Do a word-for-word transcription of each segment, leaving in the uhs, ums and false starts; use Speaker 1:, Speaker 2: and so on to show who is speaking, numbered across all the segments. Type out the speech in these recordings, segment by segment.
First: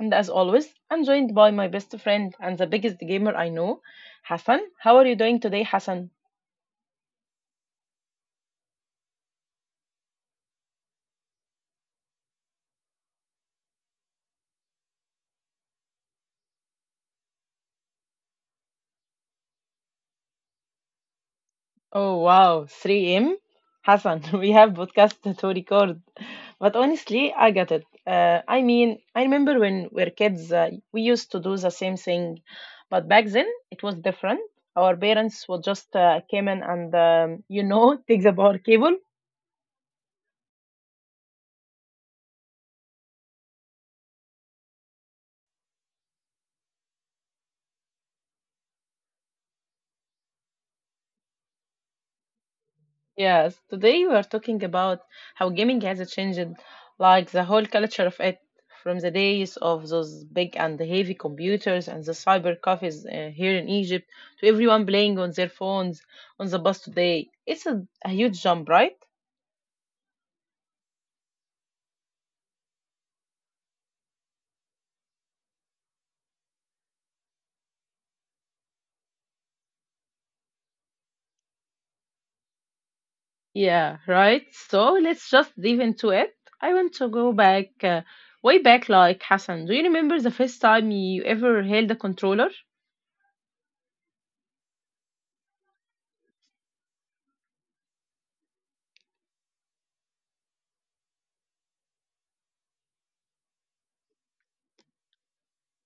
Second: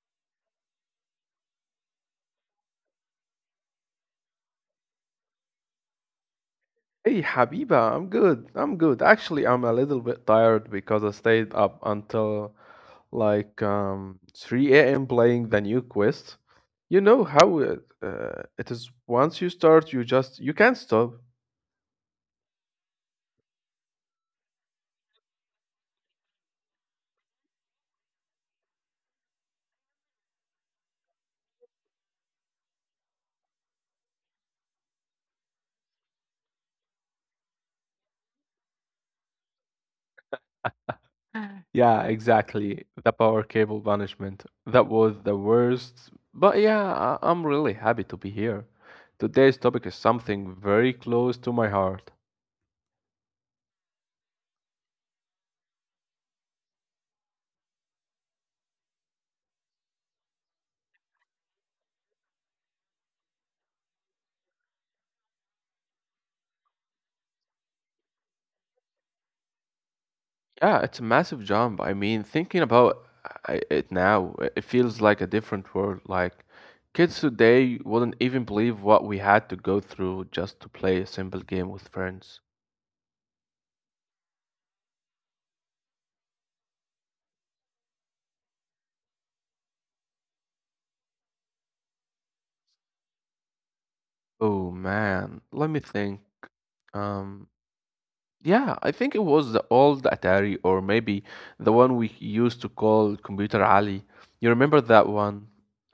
Speaker 1: and as always, I'm joined by my best friend and the biggest gamer I know, Hassan. How are you doing today, Hassan?
Speaker 2: Hey, Habiba, I'm good. I'm good. Actually, I'm a little bit tired because I stayed up until like um three a m playing the new quest. You know how it, uh, it is once you start, you just you can't stop.
Speaker 1: Oh wow, three M? Hassan, we have podcast to record. But honestly, I get it. Uh, I mean, I remember when we were kids, uh, we used to do the same thing, but back then it was different. Our parents would just uh, came in and, um, you know, take the power cable.
Speaker 2: Yeah, exactly. The power cable punishment. That was the worst. But yeah, I- I'm really happy to be here. Today's topic is something very close to my heart.
Speaker 1: Yes, today we are talking about how gaming has changed, like the whole culture of it, from the days of those big and heavy computers and the cyber cafes uh, here in Egypt to everyone playing on their phones on the bus today. It's a, a huge jump, right?
Speaker 2: Yeah, it's a massive jump. I mean, thinking about uh, i- it now, i- it feels like a different world. Like, kids today wouldn't even believe what we had to go through just to play a simple game with friends.
Speaker 1: Yeah, right. So let's just dive into it. I want to go back, uh, way back, like Hassan. Do you remember the first time you ever held a controller?
Speaker 2: Oh man, let me think. Um, yeah, I think it was the old Atari, or maybe the one we used to call Computer Alley. You remember that one?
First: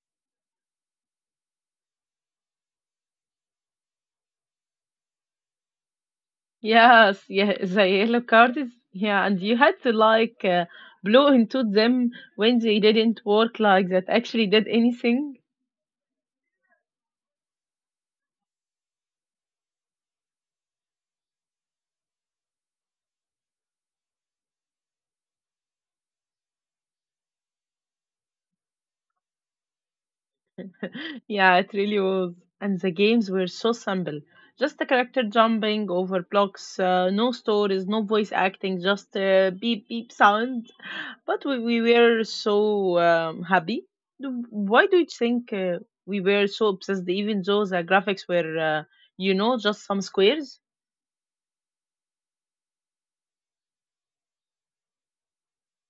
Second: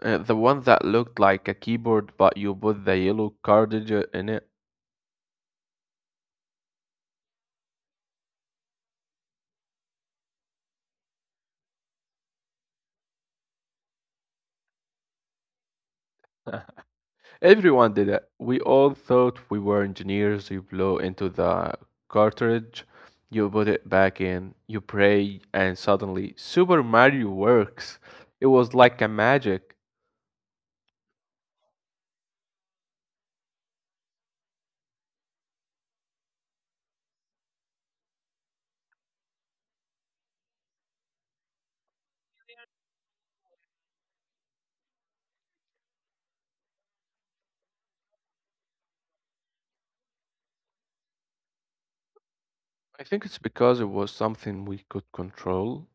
Speaker 2: Uh, the one that looked like a keyboard, but you put the yellow cartridge in it.
Speaker 1: Yes, yeah, the yellow card is yeah, and you had to like uh, blow into them when they didn't work like that actually did anything.
Speaker 2: Everyone did it. We all thought we were engineers. You blow into the cartridge, you put it back in, you pray, and suddenly Super Mario works. It was like a magic.
Speaker 1: Yeah, it really was. And the games were so simple. Just a character jumping over blocks, uh, no stories, no voice acting, just uh, beep beep sound. But we, we were so um, happy. Do- Why do you think uh, we were so obsessed, even though the graphics were, uh, you know, just some squares?
Speaker 2: I think it's because it was something we could control.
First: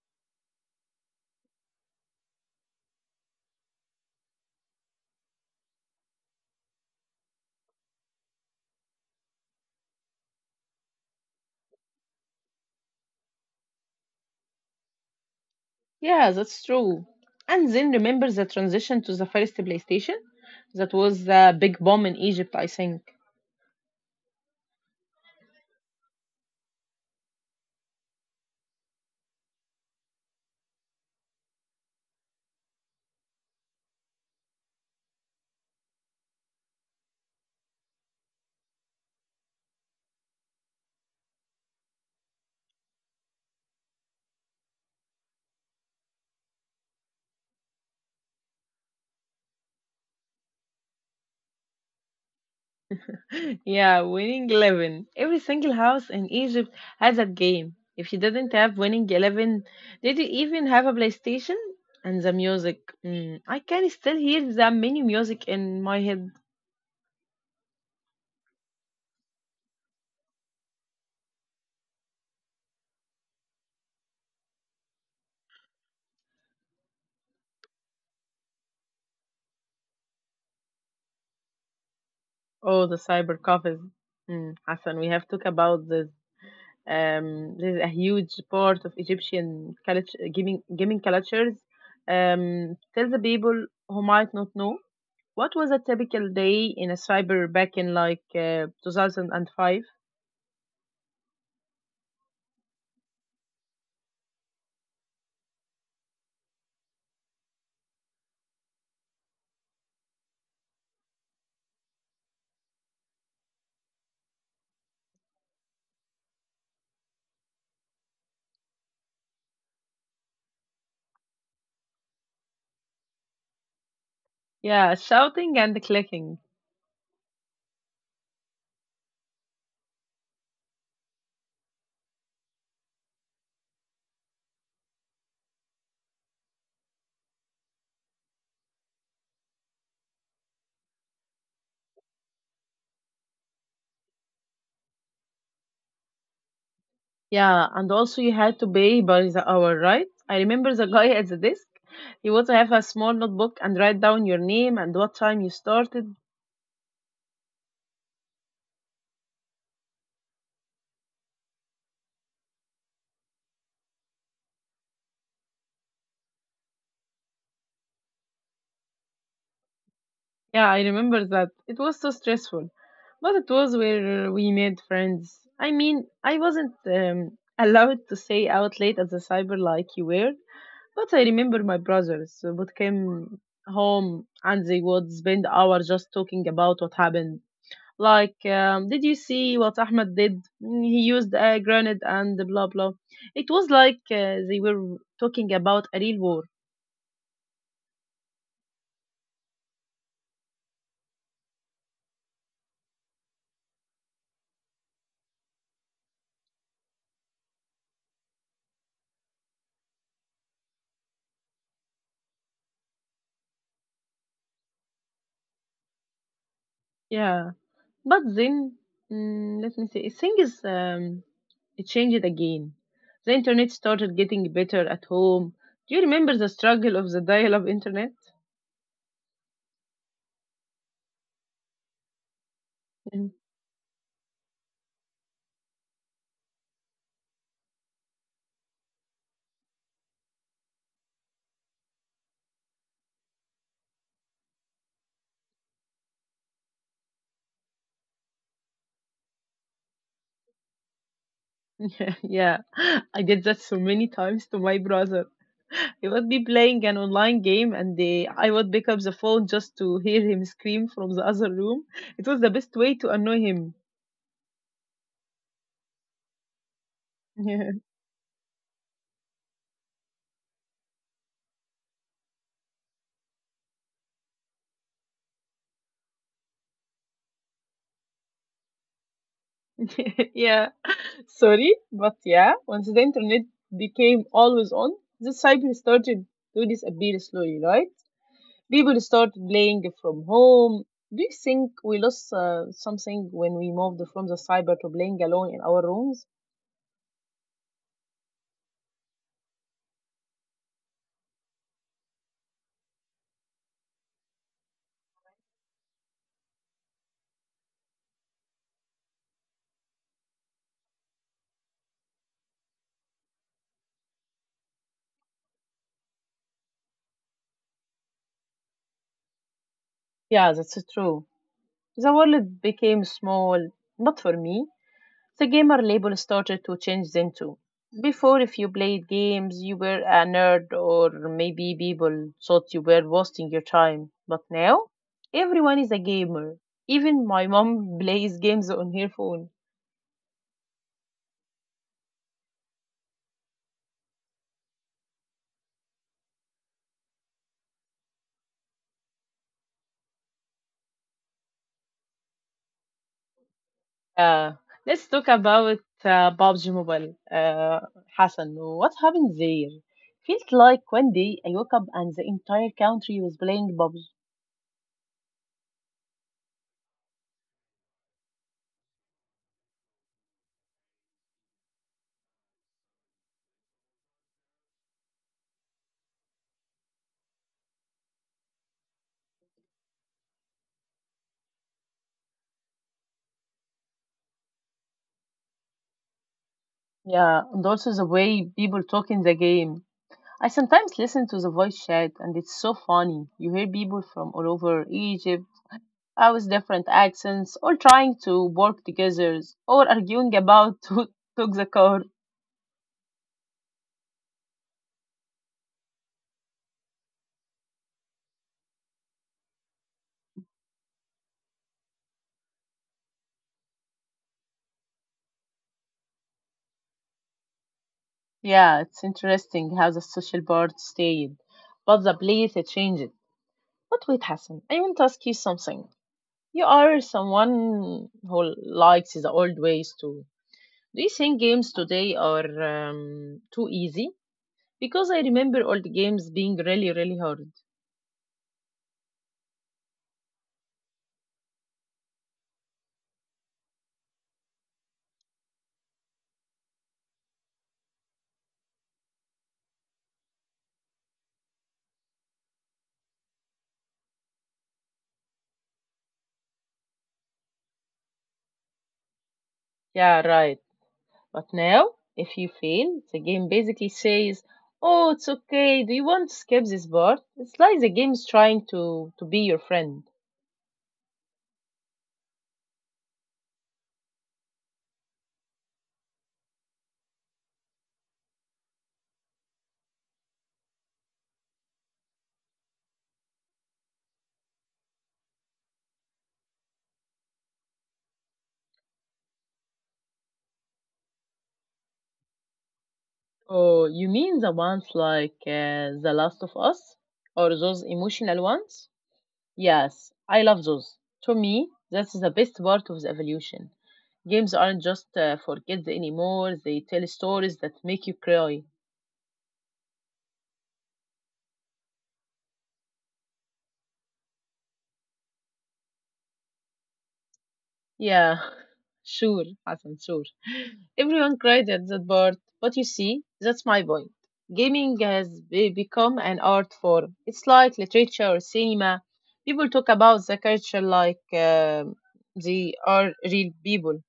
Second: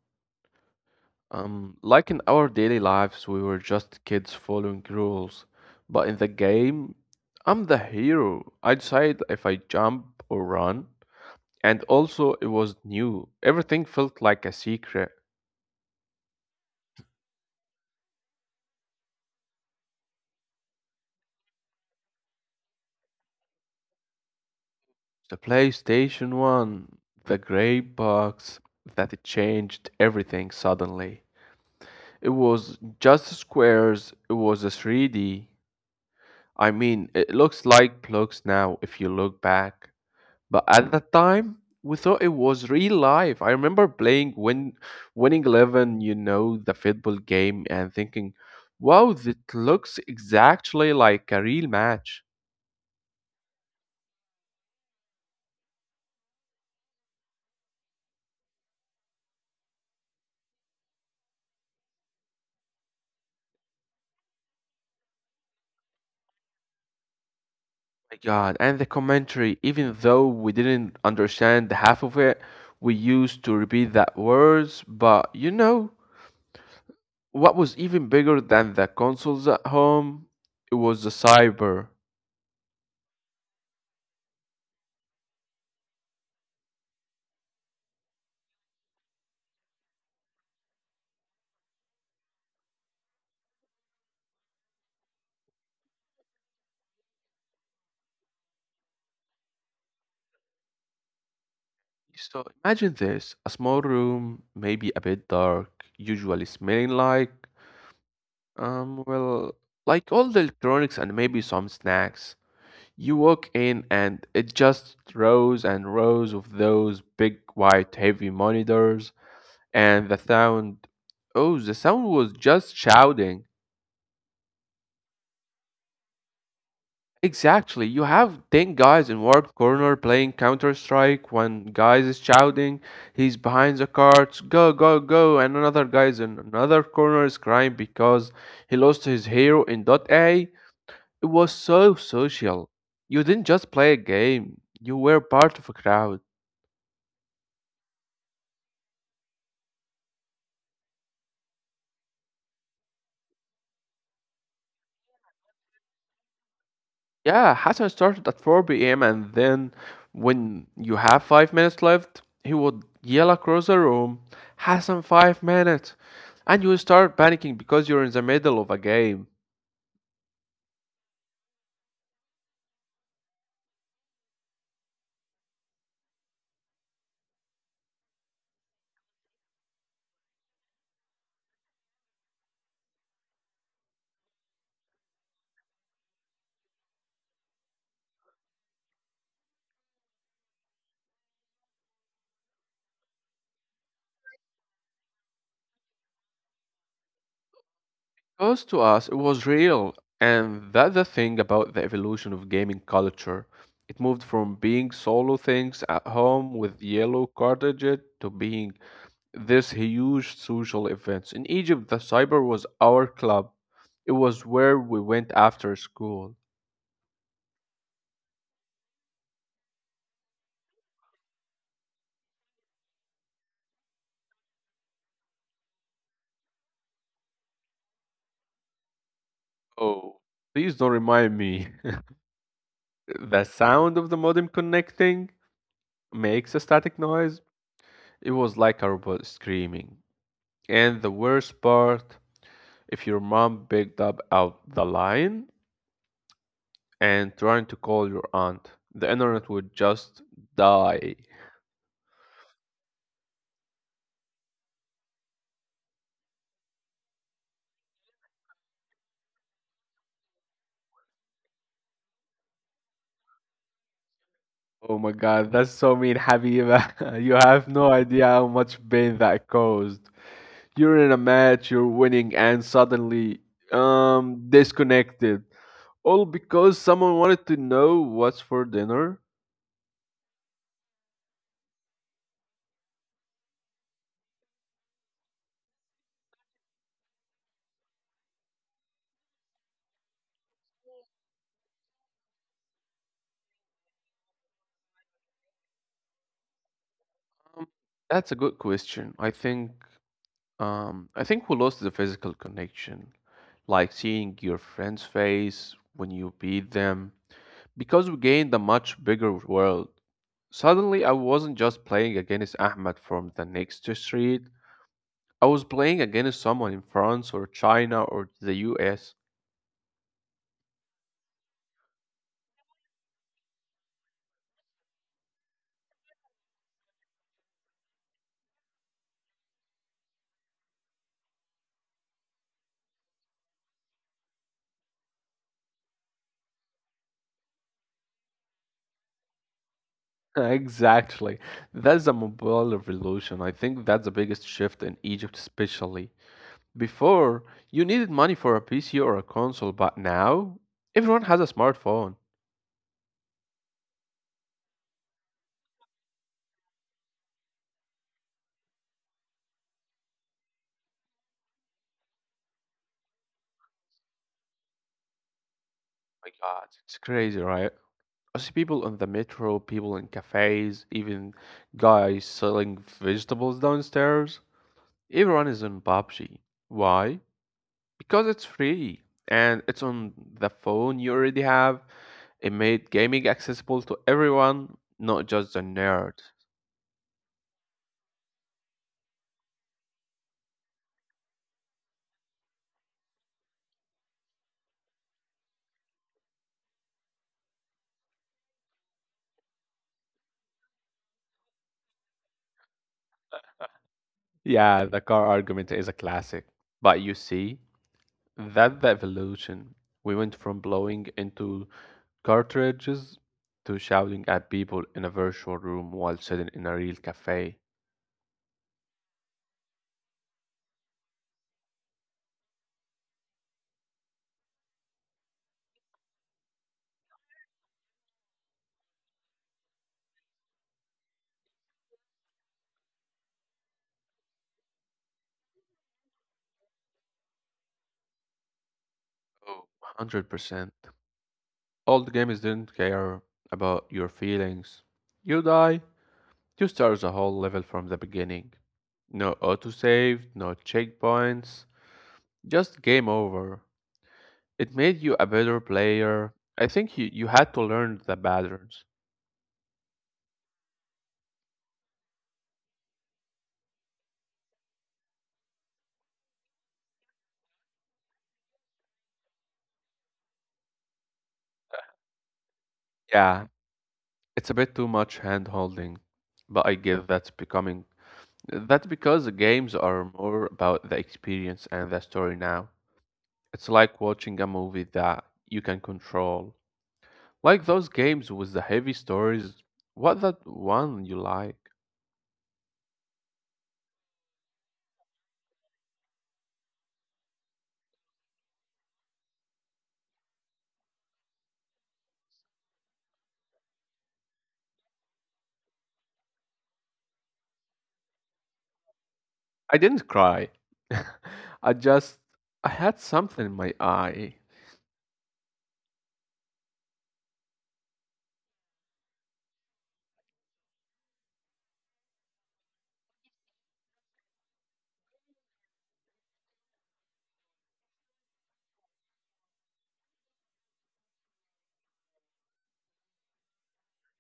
Speaker 2: Um, like in our daily lives, we were just kids following rules. But in the game, I'm the hero. I decide if I jump or run. And also, it was new. Everything felt like a secret.
Speaker 1: Yeah, that's true. And then remember the transition to the first PlayStation? That was the big bomb in Egypt, I think.
Speaker 2: The PlayStation one, the gray box that it changed everything suddenly. It was just squares, it was a three D. I mean, it looks like blocks now if you look back. But at that time, we thought it was real life. I remember playing Win Winning Eleven, you know, the football game, and thinking, wow, that looks exactly like a real match.
Speaker 1: Yeah, Winning Eleven. Every single house in Egypt had that game. If you didn't have Winning Eleven, did you even have a PlayStation? And the music. Mm, I can still hear the mini music in my head.
Speaker 2: My God. And the commentary, even though we didn't understand the half of it, we used to repeat that words. But you know, what was even bigger than the consoles at home? It was the cyber.
Speaker 1: Oh, the cyber cafes. Mm, Hassan, we have talked about this. Um, this is a huge part of Egyptian culture, gaming, gaming cultures. Um, tell the people who might not know what was a typical day in a cyber back in like uh, two thousand five.
Speaker 2: So imagine this, a small room, maybe a bit dark, usually smelling like, um, well, like all the electronics and maybe some snacks. You walk in and it just rows and rows of those big white heavy monitors, and the sound, oh the sound was just shouting.
Speaker 1: Yeah, shouting and clicking.
Speaker 2: Exactly, you have ten guys in warped corner playing counter-strike. One guy is shouting, he's behind the carts, go go go, and another guy is in another corner is crying because he lost his hero in dot a. It was so social. You didn't just play a game, you were part of a crowd.
Speaker 1: Yeah, and also you had to pay by the hour, right? I remember the guy at the desk. He would have a small notebook and write down your name and what time you started.
Speaker 2: Yeah, Hassan started at four p m and then when you have five minutes left, he would yell across the room, Hassan, five minutes! And you would start panicking because you're in the middle of a game.
Speaker 1: Yeah, I remember that. It was so stressful, but it was where we made friends. I mean, I wasn't um, allowed to stay out late at the cyber like you were, but I remember my brothers uh, would come home and they would spend hours just talking about what happened. Like, um, did you see what Ahmed did? Mm, He used a grenade and blah blah. It was like uh, they were talking about a real war.
Speaker 2: Because to us, it was real. And that's the thing about the evolution of gaming culture. It moved from being solo things at home with yellow cartridges to being this huge social events. In Egypt, the cyber was our club. It was where we went after school.
Speaker 1: Yeah. But then, mm, let me say, things um, it changed again. The internet started getting better at home. Do you remember the struggle of the dial-up internet?
Speaker 2: Oh, please don't remind me. The
Speaker 1: Mm,
Speaker 2: sound of the modem connecting makes a static noise. It was like a robot screaming. And the worst part, if your mom picked up out the line, and trying to call your aunt. The internet would just die.
Speaker 1: yeah, I did that so many times to my brother. He would be playing an online game, and they, I would pick up the phone just to hear him scream from the other room. It was the best way to annoy him.
Speaker 2: Oh my god, that's so mean, Habiba. You have no idea how much pain that caused. You're in a match, you're winning, and suddenly, um, disconnected. All because someone wanted to know what's for dinner?
Speaker 1: Yeah. Sorry, but yeah, once the internet became always on, the cyber started to disappear slowly, right? People started playing from home. Do you think we lost uh, something when we moved from the cyber to playing alone in our rooms?
Speaker 2: Um, that's a good question. I think um, I think we lost the physical connection, like seeing your friend's face when you beat them, because we gained a much bigger world. Suddenly, I wasn't just playing against Ahmed from the next street. I was playing against someone in France or China or the U S.
Speaker 1: Yeah, that's true. The world became small, not for me. The gamer label started to change then too. Before, if you played games, you were a nerd, or maybe people thought you were wasting your time. But now, everyone is a gamer. Even my mom plays games on her phone.
Speaker 2: Exactly. That's the mobile revolution. I think that's the biggest shift in Egypt, especially. Before, you needed money for a P C or a console, but now everyone has a smartphone.
Speaker 1: Uh, let's talk about uh, PUBG Mobile. Uh, Hassan, what happened there? Feels like one day I woke up and the entire country was playing PUBG.
Speaker 2: My God, it's crazy, right? I see people on the metro, people in cafes, even guys selling vegetables downstairs. Everyone is on P U B G. Why? Because it's free and it's on the phone you already have. It made gaming accessible to everyone, not just the nerds.
Speaker 1: Yeah, and also the way people talk in the game. I sometimes listen to the voice chat and it's so funny. You hear people from all over Egypt, uh, with different accents, all trying to work together, or arguing about who took the car.
Speaker 2: Yeah, the car argument is a classic. But you see, that's the evolution. We went from blowing into cartridges to shouting at people in a virtual room while sitting in a real cafe.
Speaker 1: Yeah, it's interesting how the social part stayed, but the place it changed. But wait, Hassan, I want to ask you something. You are someone who likes the old ways too. Do you think games today are um, too easy? Because I remember old games being really, really hard.
Speaker 2: Oh, one hundred percent. Old games didn't care about your feelings. You die, you start the whole level from the beginning. No autosave, no checkpoints, just game over. It made you a better player. I think you, you had to learn the patterns.
Speaker 1: Yeah, right. But now, if you fail, the game basically says, "Oh, it's okay. Do you want to skip this part?" It's like the game is trying to to be your friend.
Speaker 2: Yeah, it's a bit too much hand holding, but I guess that's becoming that's because the games are more about the experience and the story now. It's like watching a movie that you can control. Like those games with the heavy stories, what that one you like?
Speaker 1: Oh, you mean the ones like uh, The Last of Us or those emotional ones? Yes, I love those. To me, that's the best part of the evolution. Games aren't just uh, for kids anymore. They tell stories that make you cry.
Speaker 2: I didn't cry. I just I had something in my eye.
Speaker 1: Yeah, sure, Hassan, sure. Everyone cried at that part, but you see, that's my point. Gaming has be- become an art form. It's like literature or cinema. People talk about the culture like um they are real people.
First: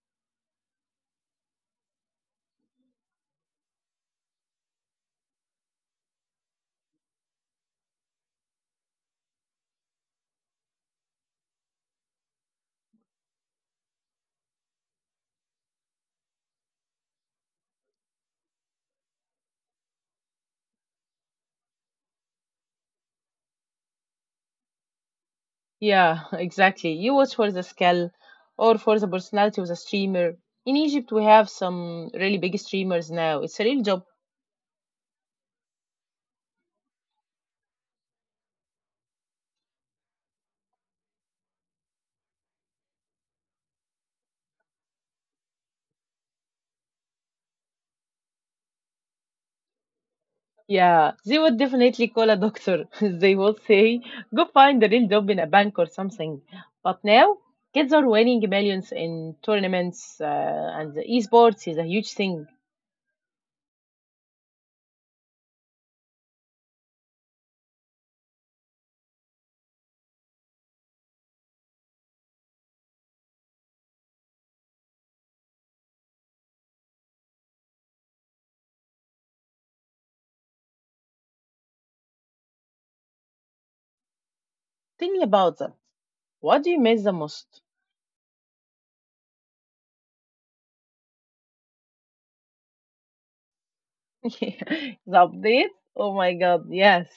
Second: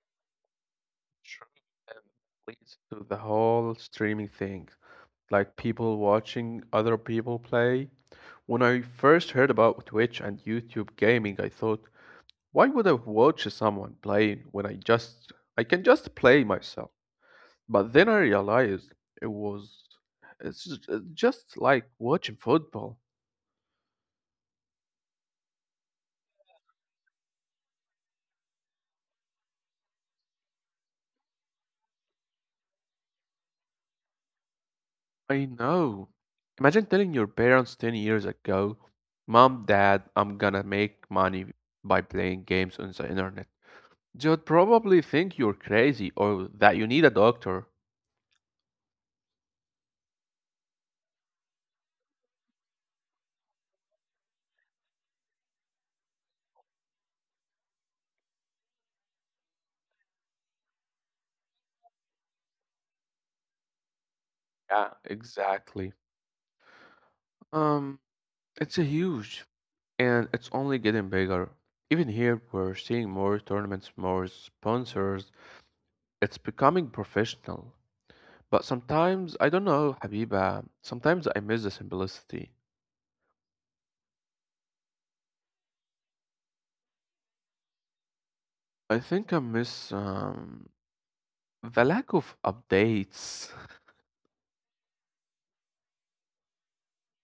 Speaker 2: Sure, and leads to the whole streaming thing, like people watching other people play. When I first heard about Twitch and YouTube gaming, I thought, why would I watch someone playing when I just I can just play myself? But then I realized it was it's just it's just like watching football.
Speaker 1: Yeah, exactly. You watch for the skill or for the personality of the streamer. In Egypt, we have some really big streamers now. It's a real job.
Speaker 2: I know. Imagine telling your parents ten years ago, Mom, Dad, I'm gonna make money by playing games on the internet. They would probably think you're crazy or that you need a doctor.
Speaker 1: Yeah, they would definitely call a doctor. They would say, go find a real job in a bank or something. But now, kids are winning millions in tournaments, uh, and the esports is a huge thing.
Speaker 2: Yeah, exactly. Um, it's a huge. And it's only getting bigger. Even here, we're seeing more tournaments, more sponsors. It's becoming professional. But sometimes, I don't know, Habiba, sometimes I miss the simplicity.
Speaker 1: Tell me about that. What do you miss the most?
Speaker 2: I think I miss um, the lack of updates,
Speaker 1: The update? Oh my god, yes.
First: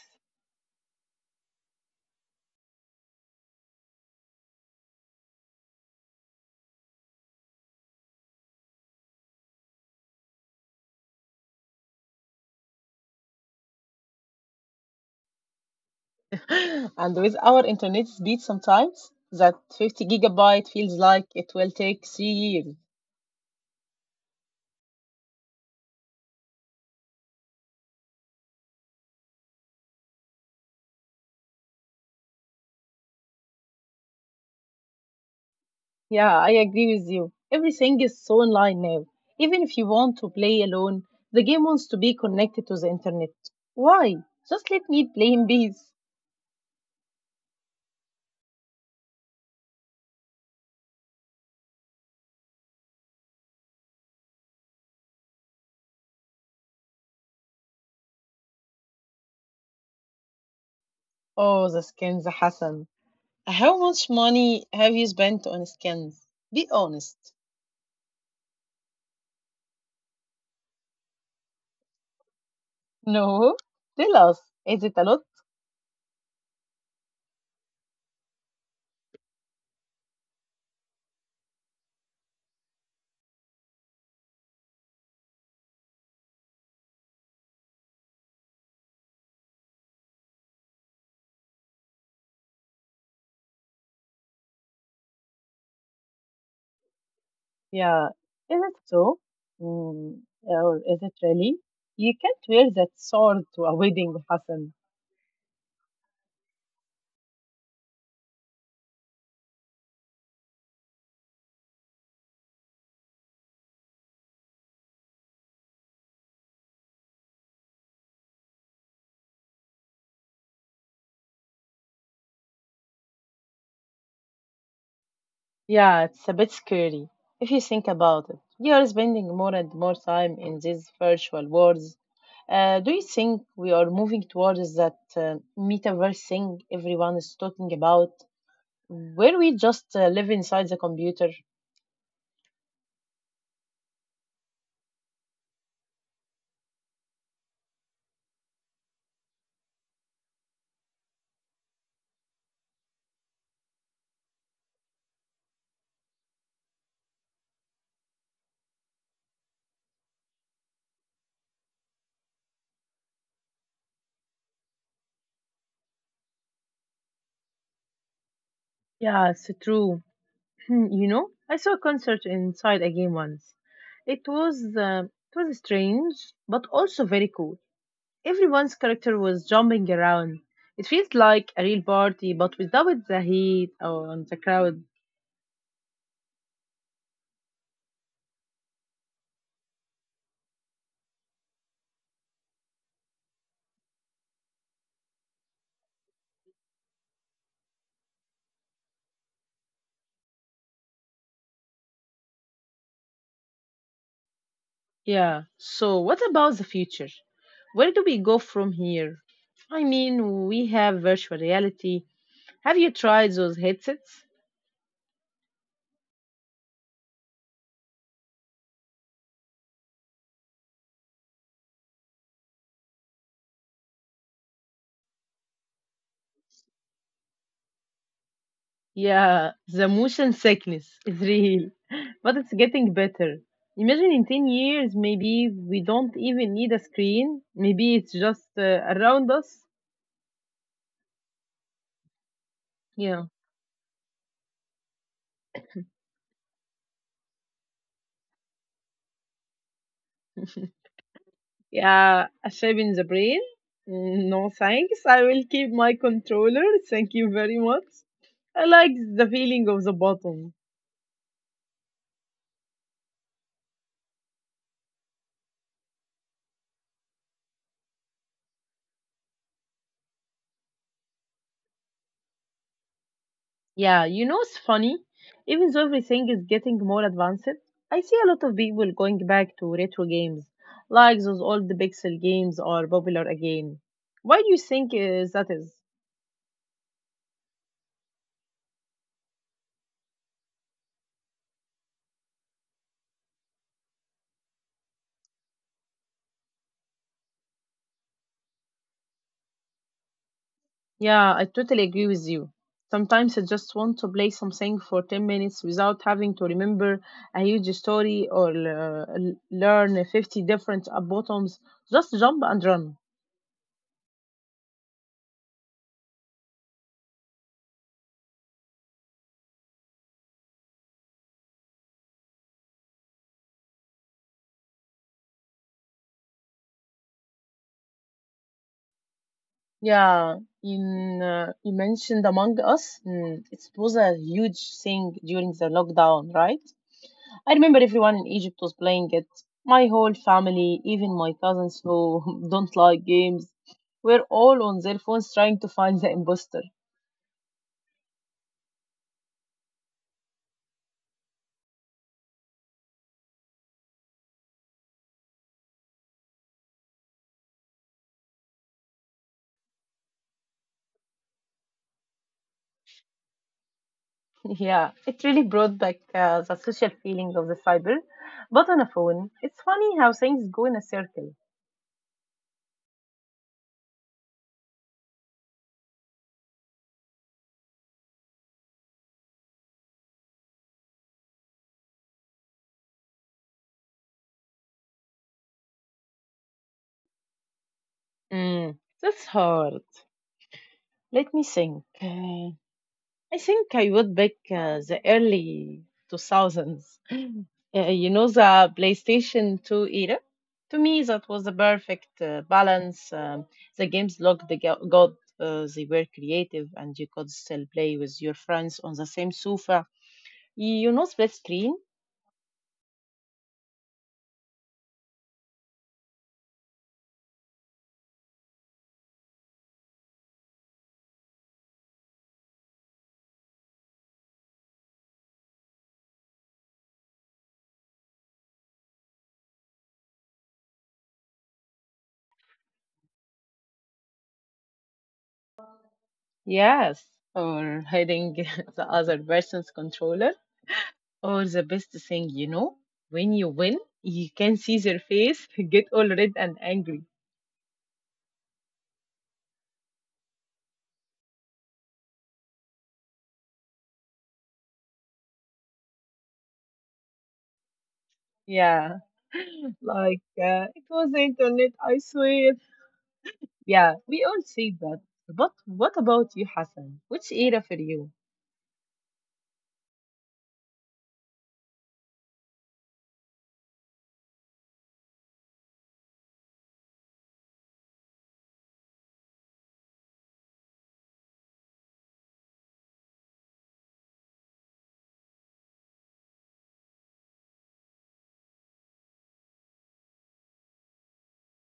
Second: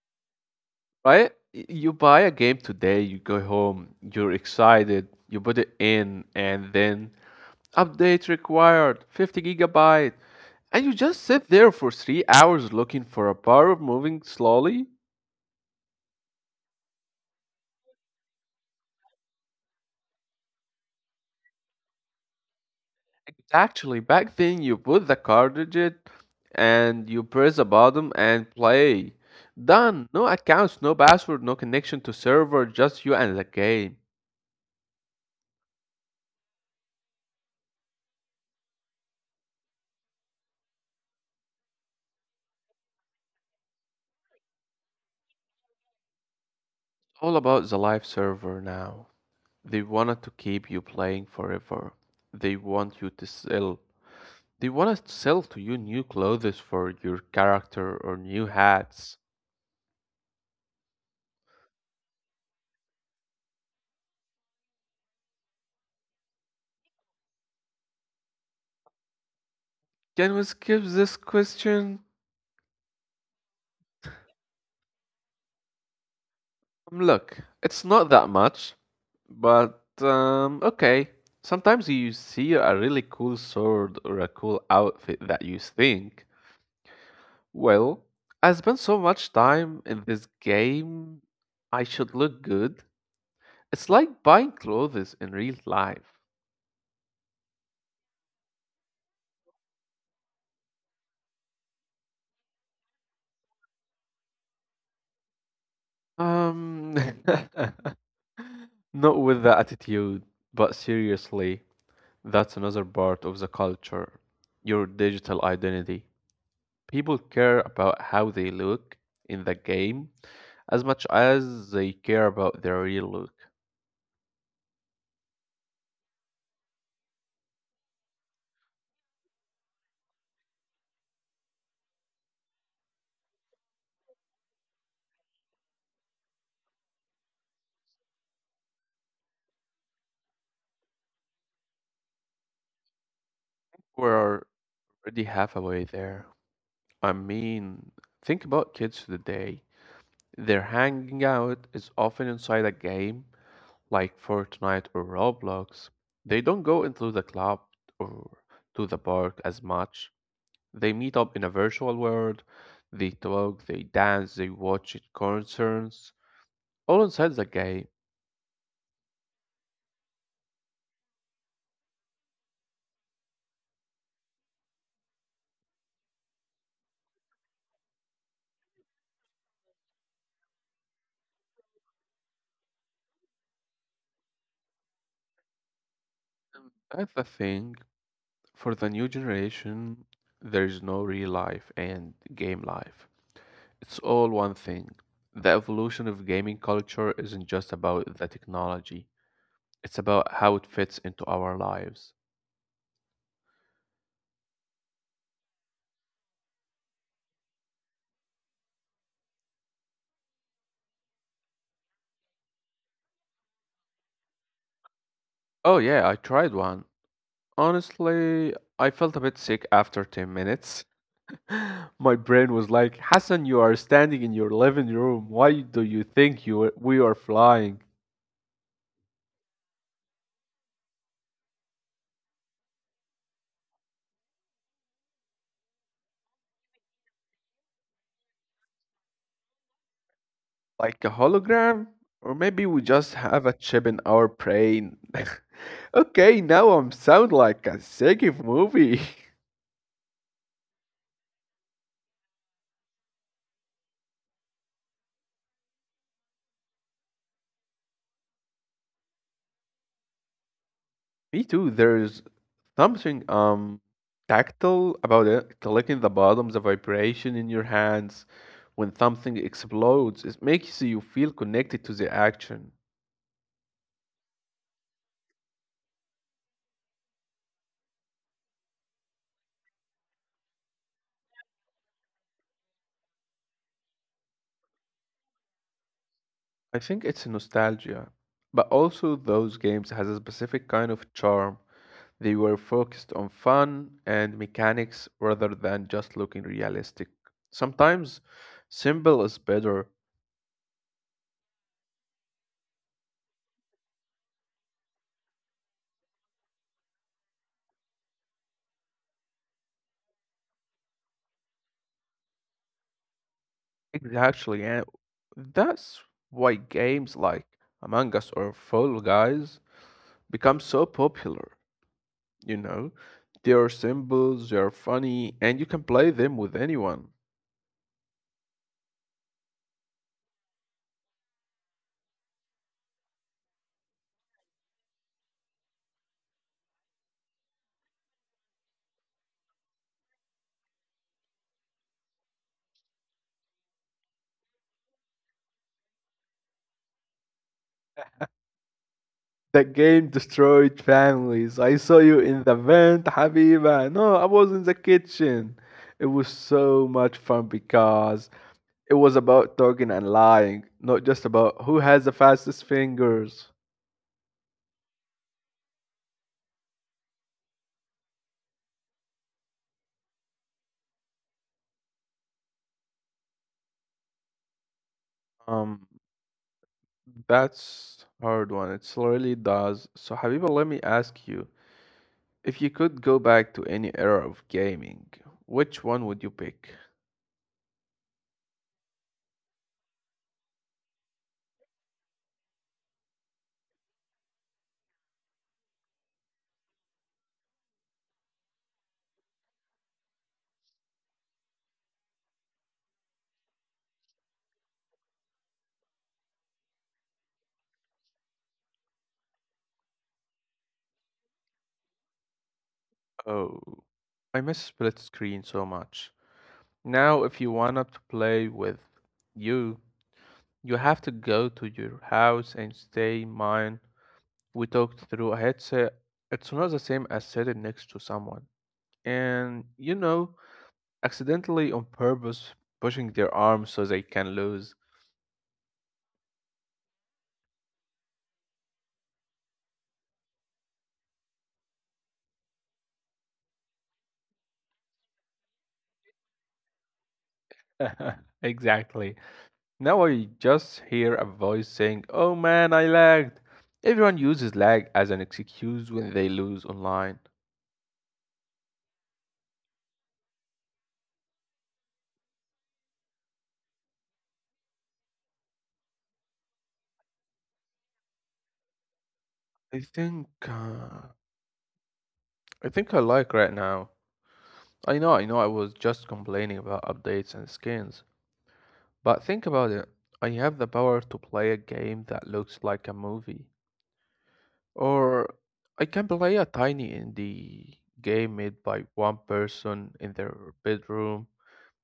Speaker 2: right? Y- You buy a game today, you go home, you're excited, you put it in, and then update required fifty gigabyte. And you just sit there for three hours looking for a bar moving slowly.
Speaker 1: And with our internet speed sometimes, that fifty gigabyte feels like it will take three years.
Speaker 2: Actually, back then you put the cartridge and you press the button and play. Done. No accounts, no password, no connection to server, just you and the game.
Speaker 1: Yeah, I agree with you. Everything is so online now. Even if you want to play alone, the game wants to be connected to the internet. Why? Just let me play in peace.
Speaker 2: All about the live server now. They wanted to keep you playing forever. They want you to sell. They want us to sell to you new clothes for your character or new hats.
Speaker 1: Oh, the skins, Hassan. How much money have you spent on skins? Be honest.
Speaker 2: Can we skip this question?
Speaker 1: No? Tell us. Is it a lot?
Speaker 2: Um, Look, it's not that much, but um, okay. Sometimes you see a really cool sword or a cool outfit that you think, well, I spent so much time in this game, I should look good. It's like buying clothes in real life.
Speaker 1: Yeah. Is it so? Mm, or is it really? You can't wear that sword to a wedding, Hassan.
Speaker 2: Um, Not with the attitude, but seriously, that's another part of the culture, your digital identity. People care about how they look in the game as much as they care about their real look.
Speaker 1: Yeah, it's a bit scary if you think about it. We are spending more and more time in these virtual worlds. Uh, do you think we are moving towards that uh, metaverse thing everyone is talking about, where we just uh, live inside the computer?
Speaker 2: We're already halfway there. I mean, think about kids today. Their hanging out is often inside a game like Fortnite or Roblox. They don't go into the club or to the park as much. They meet up in a virtual world. They talk, they dance, they watch concerts, all inside the game.
Speaker 1: Yeah, it's true. Hmm, you know, I saw a concert inside a game once. It was uh, it was strange, but also very cool. Everyone's character was jumping around. It feels like a real party, but without the heat and the crowd.
Speaker 2: That's the thing. For the new generation, there is no real life and game life. It's all one thing. The evolution of gaming culture isn't just about the technology, it's about how it fits into our lives.
Speaker 1: Yeah. So, what about the future? Where do we go from here? I mean, we have virtual reality. Have you tried those headsets?
Speaker 2: Oh, yeah, I tried one. Honestly, I felt a bit sick after ten minutes. My brain was like, Hassan, you are standing in your living room. Why do you think you we are flying?
Speaker 1: Yeah, the motion sickness is real, but it's getting better. Imagine in ten years, maybe we don't even need a screen. Maybe it's just uh, around us.
Speaker 2: Like a hologram? Or maybe we just
Speaker 1: Yeah.
Speaker 2: have a chip in our brain. Okay, now I'm sound like a second movie.
Speaker 1: Yeah, a chip in the brain? Mm, No thanks. I will keep my controller. Thank you very much. I like the feeling of the button.
Speaker 2: Me too. There's something um tactile about it. Collecting the bottoms of vibration in your hands when something explodes. It makes you feel connected to the action.
Speaker 1: Yeah, you know, it's funny. Even though everything is getting more advanced, I see a lot of people going back to retro games, like those old pixel games are popular again. Why do you think uh, that is?
Speaker 2: I think it's nostalgia. But also those games has a specific kind of charm. They were focused on fun and mechanics rather than just looking realistic. Sometimes simple is better.
Speaker 1: Yeah, I totally agree with you. Sometimes I just want to play something for ten minutes without having to remember a huge story or uh, l- learn fifty different uh, buttons. Just jump and run.
Speaker 2: Exactly, and that's why games like Among Us or Fall Guys become so popular. You know, they are simple, they are funny, and you can play them with anyone.
Speaker 1: Yeah, in uh, you mentioned Among Us. Mm, it was a huge thing during the lockdown, right? I remember everyone in Egypt was playing it. My whole family, even my cousins who don't like games, were all on their phones trying to find the imposter.
Speaker 2: That game destroyed families. I saw you in the vent, Habiba. No, I was in the kitchen. It was so much fun because it was about talking and lying, not just about who has the fastest fingers.
Speaker 1: Yeah, it really brought back uh, the social feeling of the cyber. But on a phone, it's funny how things go in a circle.
Speaker 2: Um, that's hard one. It really does. So, Habiba, let me ask you, if you could go back to any era of gaming, which one would you pick?
Speaker 1: Mm, that's hard. Let me think. Uh, I think I would back uh, the early two thousands. Uh, you know, the PlayStation two era? To me, that was the perfect uh, balance. Um, the games looked the go- good, uh, they were creative, and you could still play with your friends on the same sofa. You know, split screen.
Speaker 2: Oh, I miss split screen so much. Now, if you want to play with you, you have to go to your house and stay in mine. We talked through a headset. It's not the same as sitting next to someone, and you know, accidentally on purpose pushing their arms so they can lose.
Speaker 1: Yes, or hiding the other person's controller, or the best thing you know, when you win, you can see their face get all red and angry.
Speaker 2: Exactly. Now I just hear a voice saying, "Oh man, I lagged." Everyone uses lag as an excuse when they lose online.
Speaker 1: Yeah, like uh, it was the internet, I swear. Yeah, we all say that. But what about you, Hassan? Which era for you?
Speaker 2: I think uh, I think I like right now. I know, I know I was just complaining about updates and skins, but think about it. I have the power to play a game that looks like a movie. Or I can play a tiny indie game made by one person in their bedroom.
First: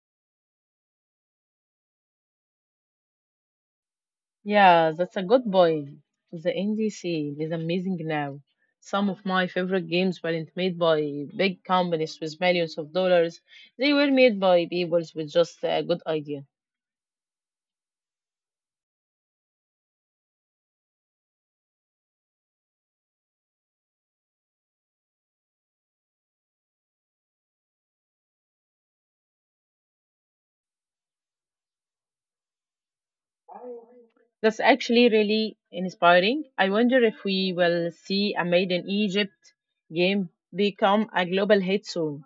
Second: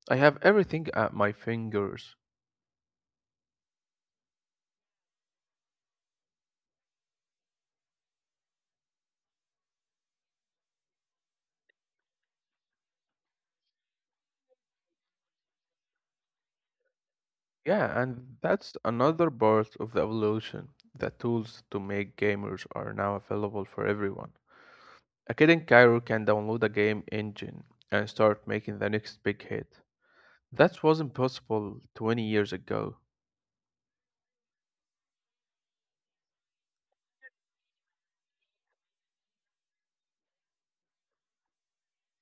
Speaker 2: I have everything at my fingers.
Speaker 1: Yeah, that's a good point. The indie scene is amazing now. Some of my favorite games weren't made by big companies with millions of dollars. They were made by people with just a good idea.
Speaker 2: Yeah, and that's another part of the evolution. The tools to make gamers are now available for everyone. A kid in Cairo can download a game engine and start making the next big hit. That wasn't possible twenty years ago.
Speaker 1: That's actually really inspiring. I wonder if we will see a Made in Egypt game become a global hit soon.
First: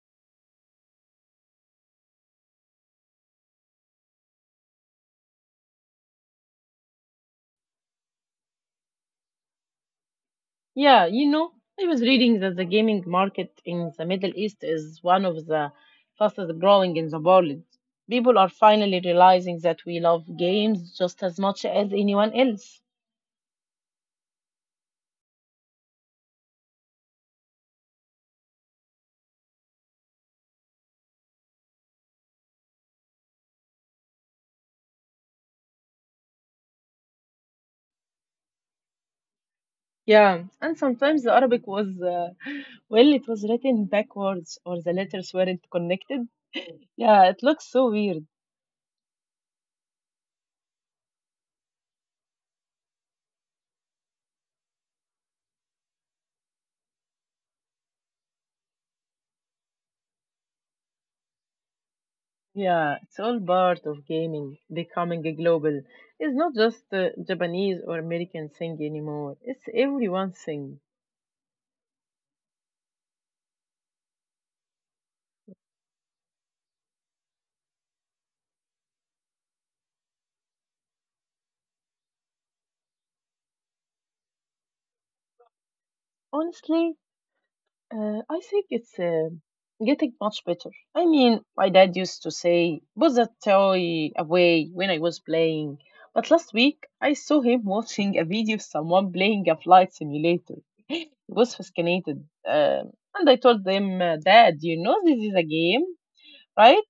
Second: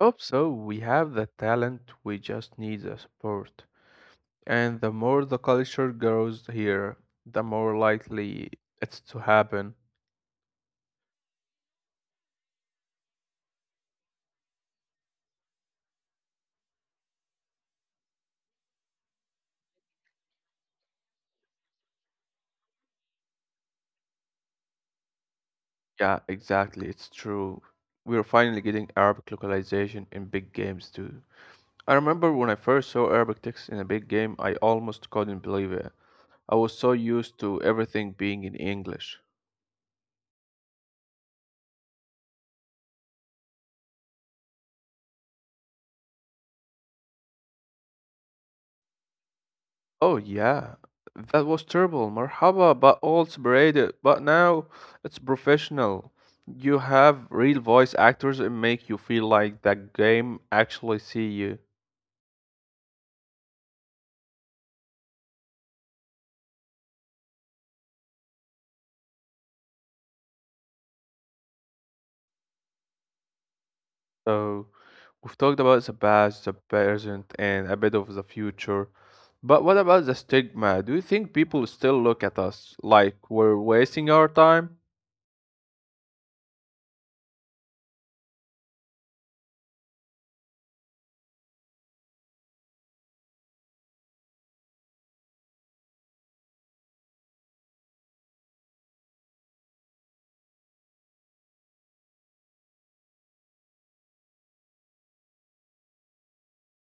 Speaker 2: I hope so. We have the talent, we just need the support. And the more the culture grows here, the more likely it's to happen.
Speaker 1: Yeah, you know, I was reading that the gaming market in the Middle East is one of the fastest growing in the world. People are finally realizing that we love games just as much as anyone else.
Speaker 2: Yeah, exactly. It's true. We're finally getting Arabic localization in big games too. I remember when I first saw Arabic text in a big game, I almost couldn't believe it. I was so used to everything being in English.
Speaker 1: Yeah, and sometimes the Arabic was, uh, well, it was written backwards or the letters weren't connected. Yeah, it looks so weird.
Speaker 2: Oh yeah, that was terrible. Marhaba, but all separated. But now it's professional. You have real voice actors and make you feel like that game actually see you.
Speaker 1: Yeah, it's all part of gaming becoming a global. It's not just a Japanese or American thing anymore, it's everyone's thing.
Speaker 2: So we've talked about the past, the present, and a bit of the future. But what about the stigma? Do you think people still look at us like we're wasting our time?
Speaker 1: Honestly, Uh, I think it's uh, getting much better. I mean, my dad used to say, put that toy away when I was playing. But last week, I saw him watching a video of someone playing a flight simulator. He was fascinated. Um and I told him, uh, Dad, you know this is a game, right?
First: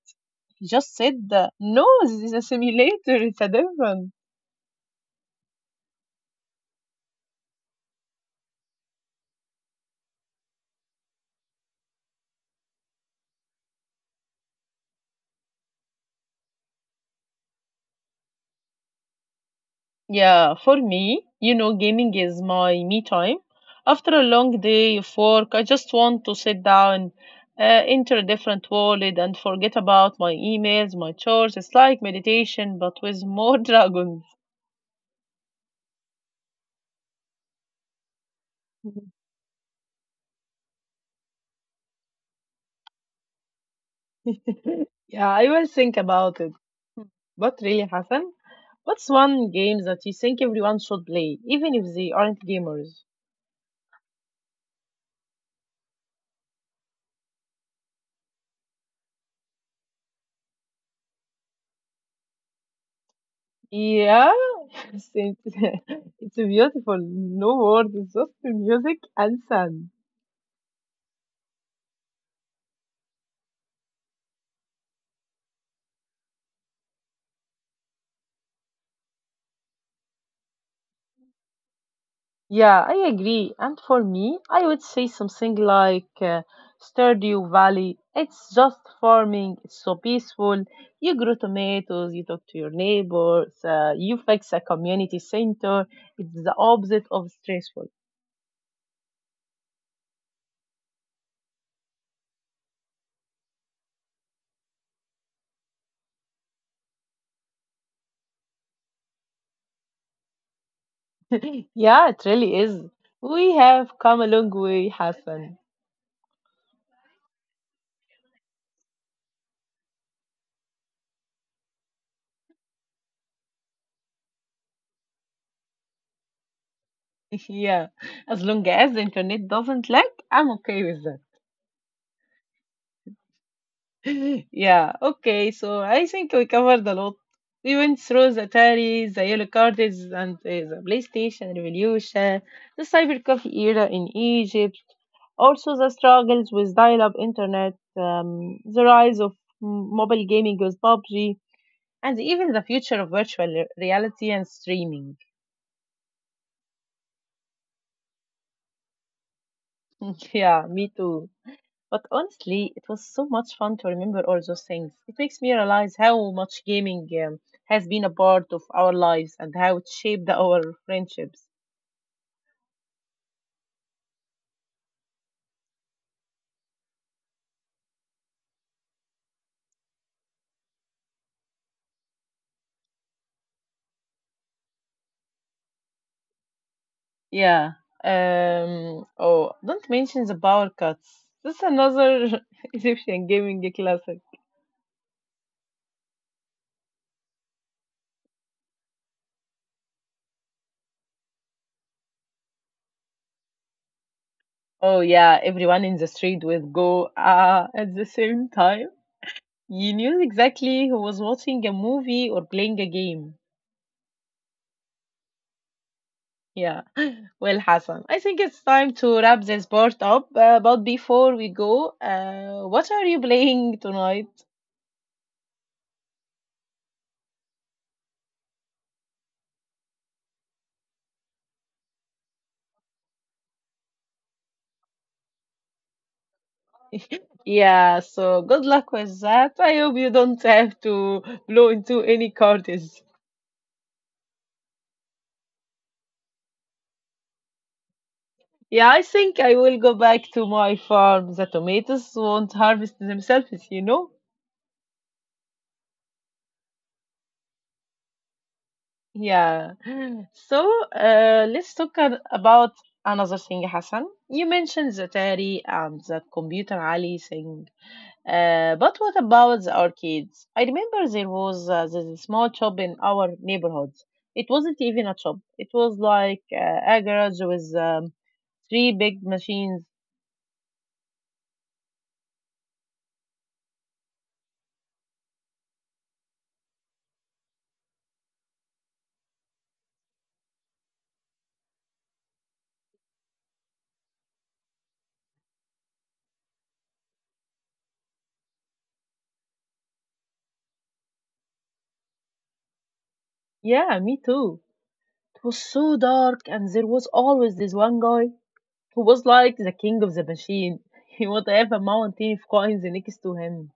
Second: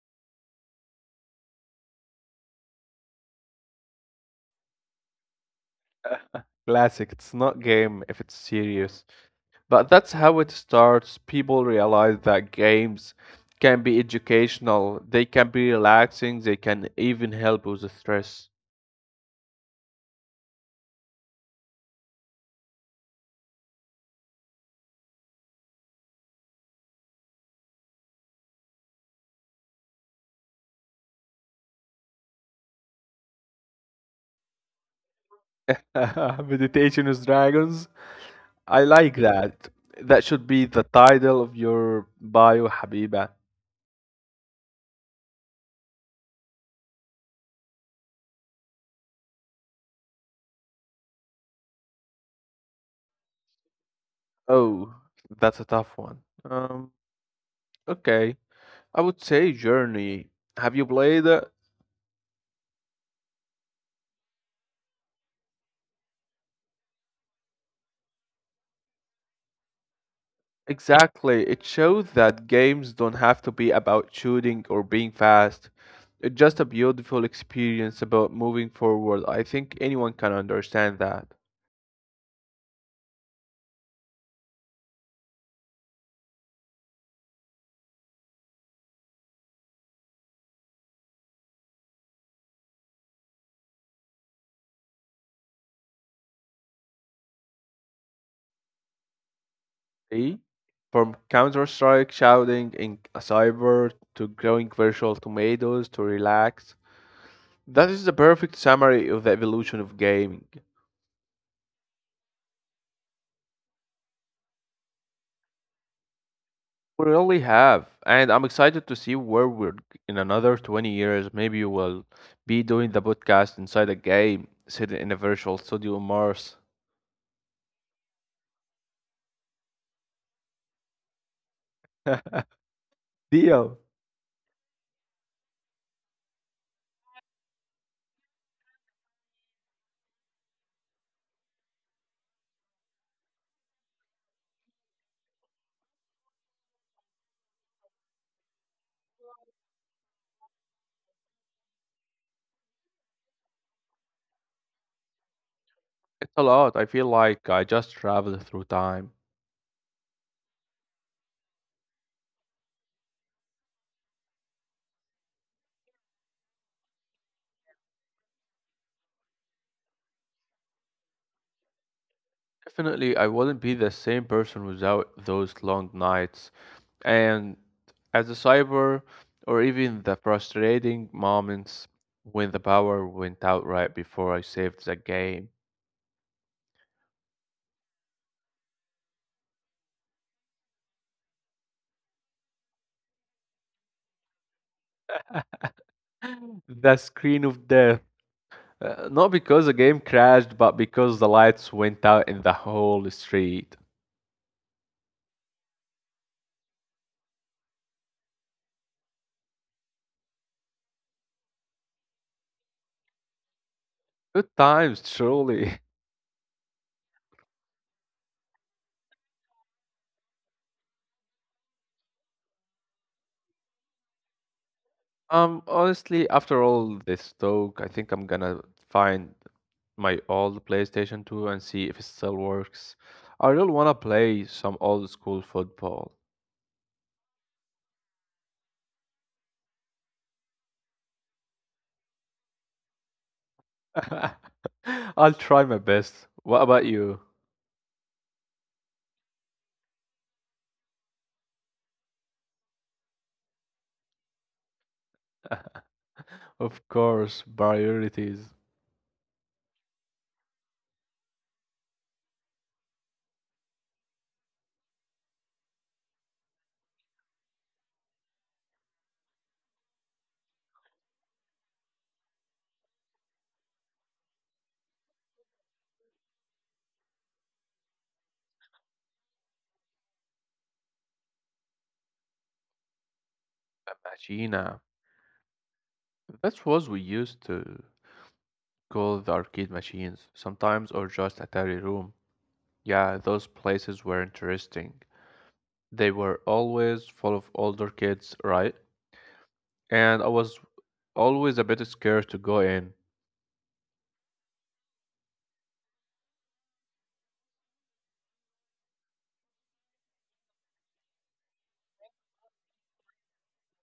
Speaker 1: He just said, uh, no, this is a simulator. It's a different.
Speaker 2: Classic. It's not game if it's serious. But that's how it starts. People realize that games can be educational, they can be relaxing, they can even help with the stress.
Speaker 1: Yeah, for me, you know, gaming is my me time. After a long day of work, I just want to sit down, uh, enter a different world, and forget about my emails, my chores. It's like meditation, but with more dragons.
Speaker 2: Meditation with dragons. I like that. That should be the title of your bio, Habiba.
Speaker 1: Yeah, I will think about it. What really, happened? What's one game that you think everyone should play, even if they aren't gamers?
Speaker 2: Oh, that's a tough one. Um, okay. I would say Journey. Have you played it?
Speaker 1: Yeah, it's it's a beautiful, no words, it's just music and sun.
Speaker 2: Exactly. It shows that games don't have to be about shooting or being fast. It's just a beautiful experience about moving forward. I think anyone can understand that.
Speaker 1: Yeah, I agree. And for me, I would say something like uh, Stardew Valley. It's just farming. It's so peaceful. You grow tomatoes. You talk to your neighbors. Uh, you fix a community center. It's the opposite of stressful.
Speaker 2: See? From Counter Strike shouting in a cyber to growing virtual tomatoes to relax. That is the perfect summary of the evolution of gaming.
Speaker 1: Yeah, it really is. We have come a long way, Hassan.
Speaker 2: We really have, and I'm excited to see where we're g- in another twenty years. Maybe we'll be doing the podcast inside a game, sitting in a virtual studio on Mars.
Speaker 1: Yeah, as long as the internet doesn't lag, I'm okay with that.
Speaker 2: Deal.
Speaker 1: Yeah, okay. So I think we covered a lot. We went through the Atari, the yellow cards, and uh, the PlayStation revolution, the cyber coffee era in Egypt, also the struggles with dial-up internet, um, the rise of m- mobile gaming with PUBG, and even the future of virtual re- reality and streaming.
Speaker 2: It's a lot. I feel like I just traveled through time.
Speaker 1: Yeah, me too. But honestly, it was so much fun to remember all those things. It makes me realize how much gaming um, has been a part of our lives and how it shaped our friendships.
Speaker 2: Definitely, I wouldn't be the same person without those long nights. And as a cyber, or even the frustrating moments when the power went out right before I saved the game,
Speaker 1: Yeah. Um, oh, don't mention the power cuts. That's another Egyptian gaming classic.
Speaker 2: the screen of death. Uh, not because the game crashed, but because the lights went out in the whole street.
Speaker 1: Oh yeah, everyone in the street would go ah at the same time. You knew exactly who was watching a movie or playing a game.
Speaker 2: Good times, truly.
Speaker 1: Yeah, well, Hassan, I think it's time to wrap this part up. Uh, but before we go, uh, what are you playing tonight?
Speaker 2: Um, honestly, after all this talk, I think I'm gonna find my old PlayStation two and see if it still works. I really wanna play some old school football.
Speaker 1: Yeah, so good luck with that. I hope you don't have to blow into any cartridges.
Speaker 2: I'll try my best. What about you?
Speaker 1: Yeah, I think I will go back to my farm. The tomatoes won't harvest themselves, you know?
Speaker 2: Of course, priorities.
Speaker 1: Yeah. So, uh, let's talk an- about another thing, Hassan. You mentioned the Atari and the computer alley thing. Uh, but what about the arcades? I remember there was uh, this small shop in our neighborhood. It wasn't even a shop. It was like uh, a garage with um, three big machines.
Speaker 2: Imagina. That's what we used to call the arcade machines, sometimes, or just Atari Room. Yeah, those places were interesting. They were always full of older kids, right? And I was always a bit scared to go in.
Speaker 1: Yeah, me too. It was so dark, and there was always this one guy who was like the king of the machine. He would have a mountain of coins next to him.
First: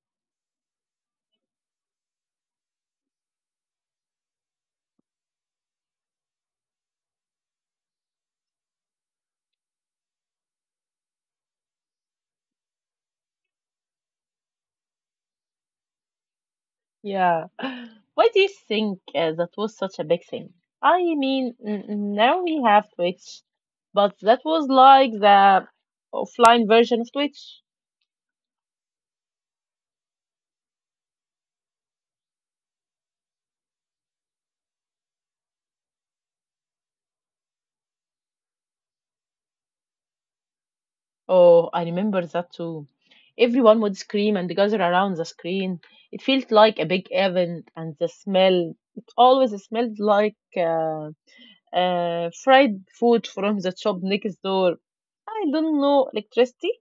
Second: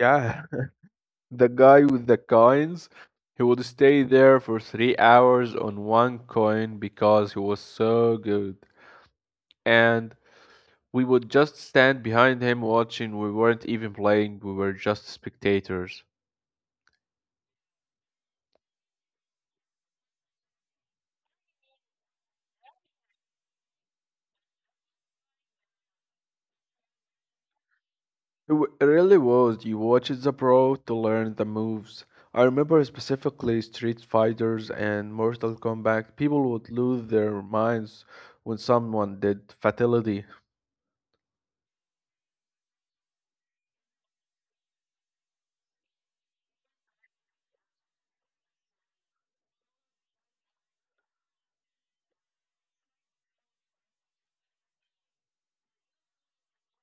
Speaker 2: Yeah, the guy with the coins, he would stay there for three hours on one coin because he was so good. And we would just stand behind him watching. We weren't even playing, we were just spectators.
Speaker 1: Yeah. Why do you think uh, that was such a big thing? I mean, n- n- now we have Twitch, but that was like the offline version of Twitch.
Speaker 2: It w- it really was. You watched the pro to learn the moves. I remember specifically Street Fighters and Mortal Kombat. People would lose their minds when someone did fatality.
Speaker 1: Oh, I remember that too. Everyone would scream and gather around the screen. It felt like a big event, and the smell, it always smelled like uh, uh, fried food from the shop next door. I don't know, electricity?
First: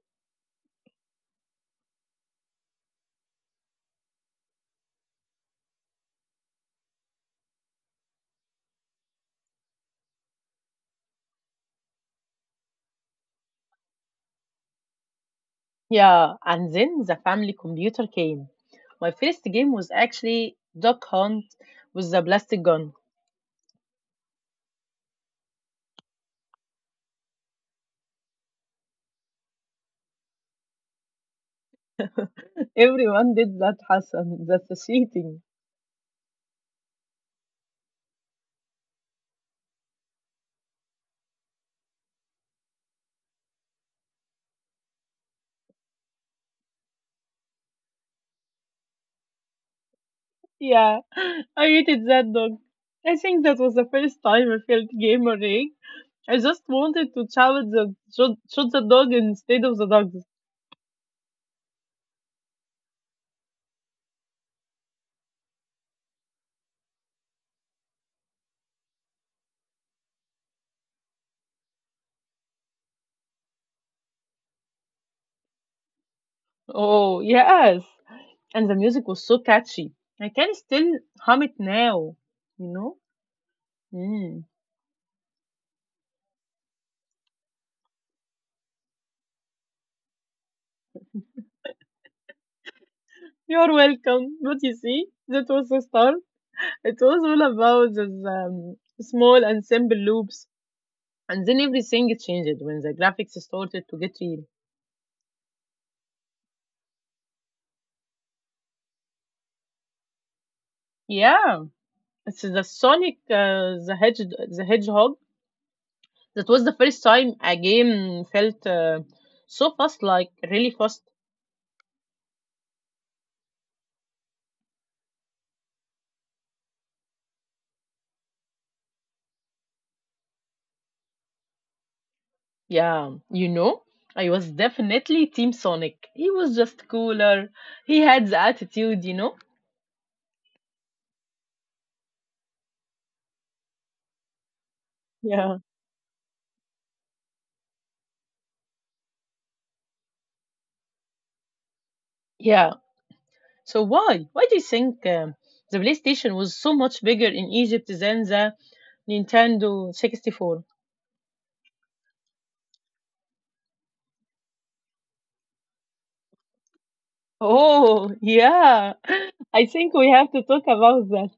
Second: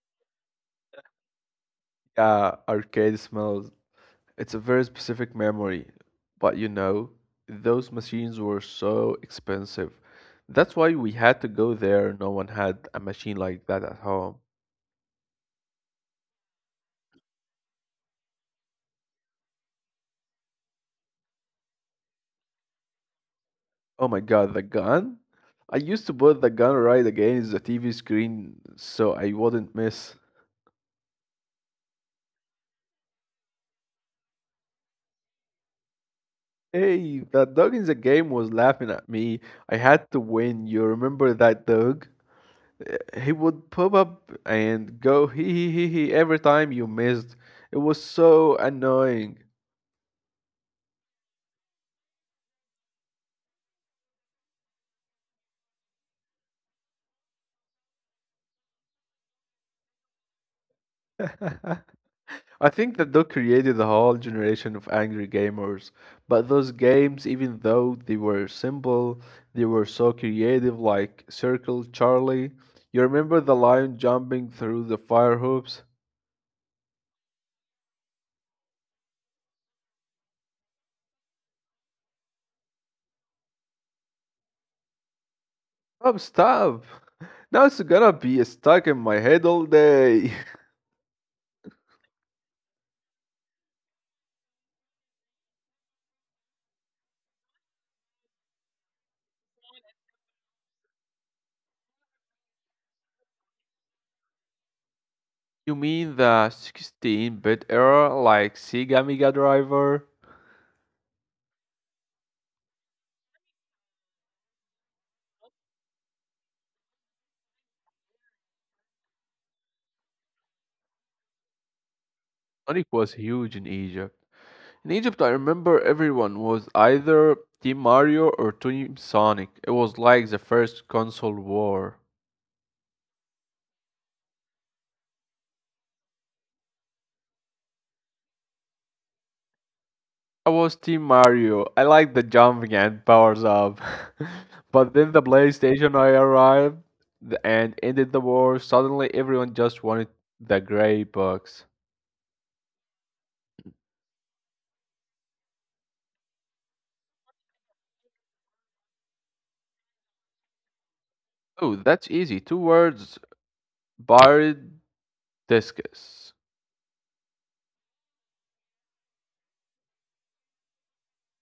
Speaker 2: Yeah, arcade smells. It's a very specific memory. But you know, those machines were so expensive. That's why we had to go there. No one had a machine like that at home.
Speaker 1: Yeah, and then the family computer came. My first game was actually Duck Hunt with the plastic gun.
Speaker 2: Oh my god, the gun? I used to put the gun right against the T V screen so I wouldn't miss.
Speaker 1: Everyone did that, Hassan. That's cheating.
Speaker 2: Hey, that dog in the game was laughing at me. I had to win. You remember that dog? Uh, He would pop up and go hee hee hee hee every time you missed. It was so annoying.
Speaker 1: Yeah, I hated that dog. I think that was the first time I felt gamer rig. I just wanted to challenge the shoot, shoot the dog instead of the dog.
Speaker 2: I think that Doc created a whole generation of angry gamers, but those games, even though they were simple, they were so creative, like Circle Charlie. You remember the lion jumping through the fire hoops?
Speaker 1: Oh yes, and the music was so catchy. I can still hum it now. You know. Mm.
Speaker 2: Oh, stop! Now it's gonna be stuck in my head all day.
Speaker 1: You're welcome. But you see, that was the start. It was all about the um, small and simple loops. And then everything changed when the graphics started to get real.
Speaker 2: You mean the sixteen bit era, like Sega Mega Driver?
Speaker 1: Yeah, it's the Sonic uh, the, Hedge- the Hedgehog. That was the first time a game felt uh, so fast, like really fast.
Speaker 2: Sonic was huge in Egypt. In Egypt, I remember everyone was either Team Mario or Team Sonic. It was like the first console war.
Speaker 1: Yeah, you know, I was definitely Team Sonic. He was just cooler. He had the attitude, you know?
Speaker 2: I was Team Mario. I liked the jumping and powers up. But then the
Speaker 1: Yeah.
Speaker 2: PlayStation I arrived th- and ended the war. Suddenly, everyone just wanted the gray box.
Speaker 1: Yeah. So why? Why do you think um, the PlayStation was so much bigger in Egypt than the Nintendo sixty-four?
Speaker 2: Oh, that's easy. Two words: buried discus.
Speaker 1: Oh, yeah. I think we have to talk about that.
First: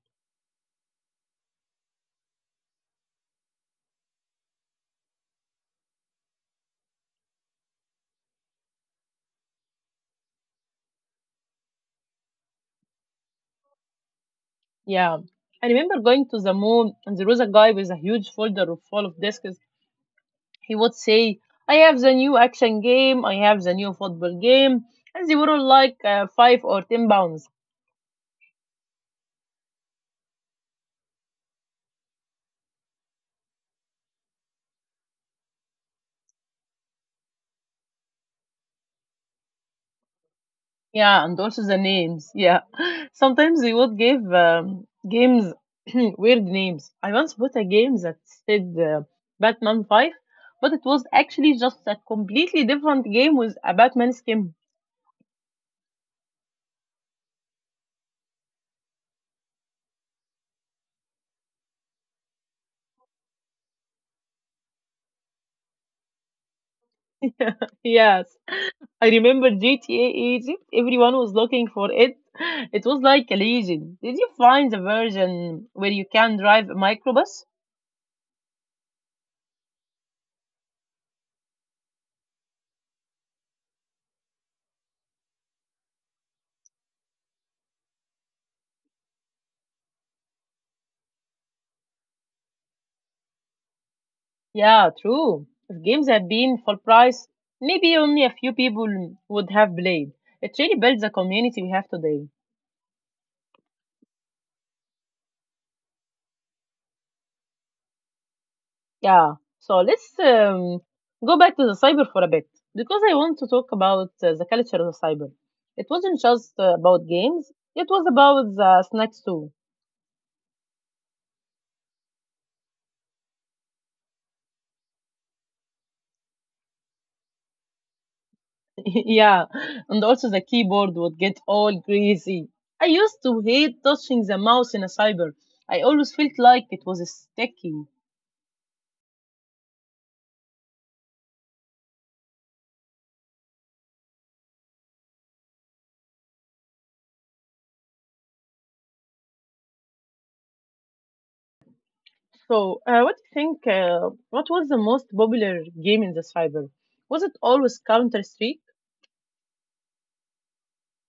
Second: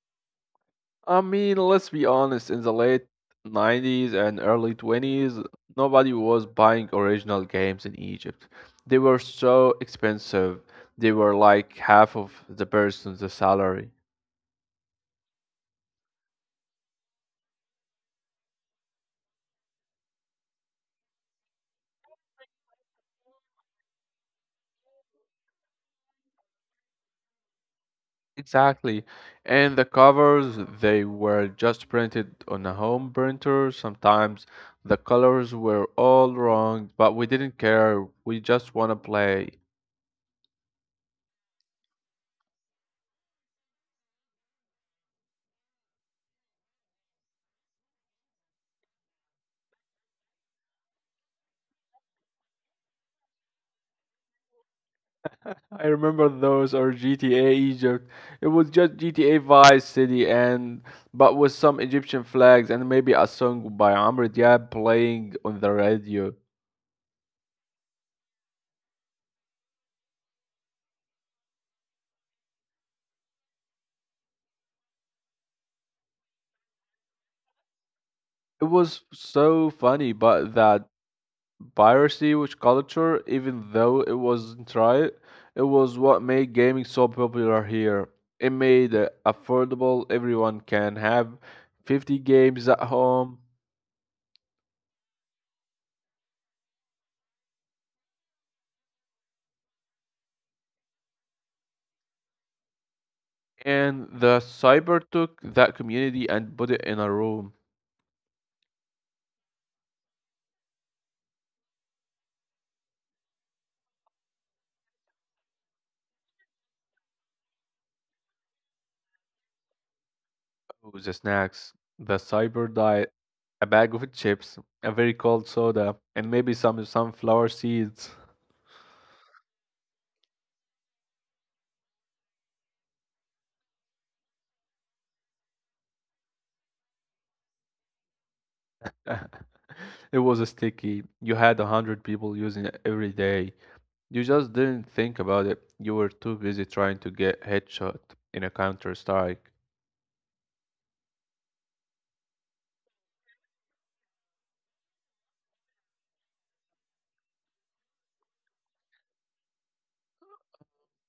Speaker 2: I mean, let's be honest, in the late nineties and early twenties, nobody was buying original games in Egypt. They were so expensive. They were like half of the person's salary.
Speaker 1: Yeah. I remember going to the mall and there was a guy with a huge folder of full of discs. He would say, I have the new action game, I have the new football game, and they were all like uh, five or ten pounds.
Speaker 2: Exactly. And the covers, they were just printed on a home printer. Sometimes the colors were all wrong, but we didn't care. We just want to play.
Speaker 1: Yeah, and also the names. Yeah. Sometimes they would give um, games weird names. I once bought a game that said uh, Batman five, but it was actually just a completely different game with a Batman skin.
Speaker 2: I remember those or G T A Egypt. It was just G T A Vice City and but with some Egyptian flags and maybe a song by Amr Diab playing on the radio.
Speaker 1: Yes. I remember G T A Egypt. Everyone was looking for it. It was like a legend. Did you find the version where you can drive a microbus?
Speaker 2: It was so funny, but that piracy which culture, even though it wasn't right, it was what made gaming so popular here. It made it affordable, everyone can have fifty games at home.
Speaker 1: Yeah, true. If games had been full price, maybe only a few people would have played. It really builds the community we have today.
Speaker 2: And the cyber took that community and put it in a room.
Speaker 1: Yeah. So let's um, go back to the cyber for a bit because I want to talk about uh, the culture of the cyber. It wasn't just uh, about games; it was about the snacks too.
Speaker 2: Ooh, the snacks, the cyber diet, a bag of chips, a very cold soda, and maybe some sunflower seeds.
Speaker 1: Yeah, and also the keyboard would get all greasy. I used to hate touching the mouse in a cyber. I always felt like it was sticky.
Speaker 2: It was a sticky. You had a hundred people using it every day. You just didn't think about it. You were too busy trying to get headshot in a Counter Strike.
Speaker 1: So, uh, what do you think? Uh, what was the most popular game in the cyber? Was it always Counter Strike?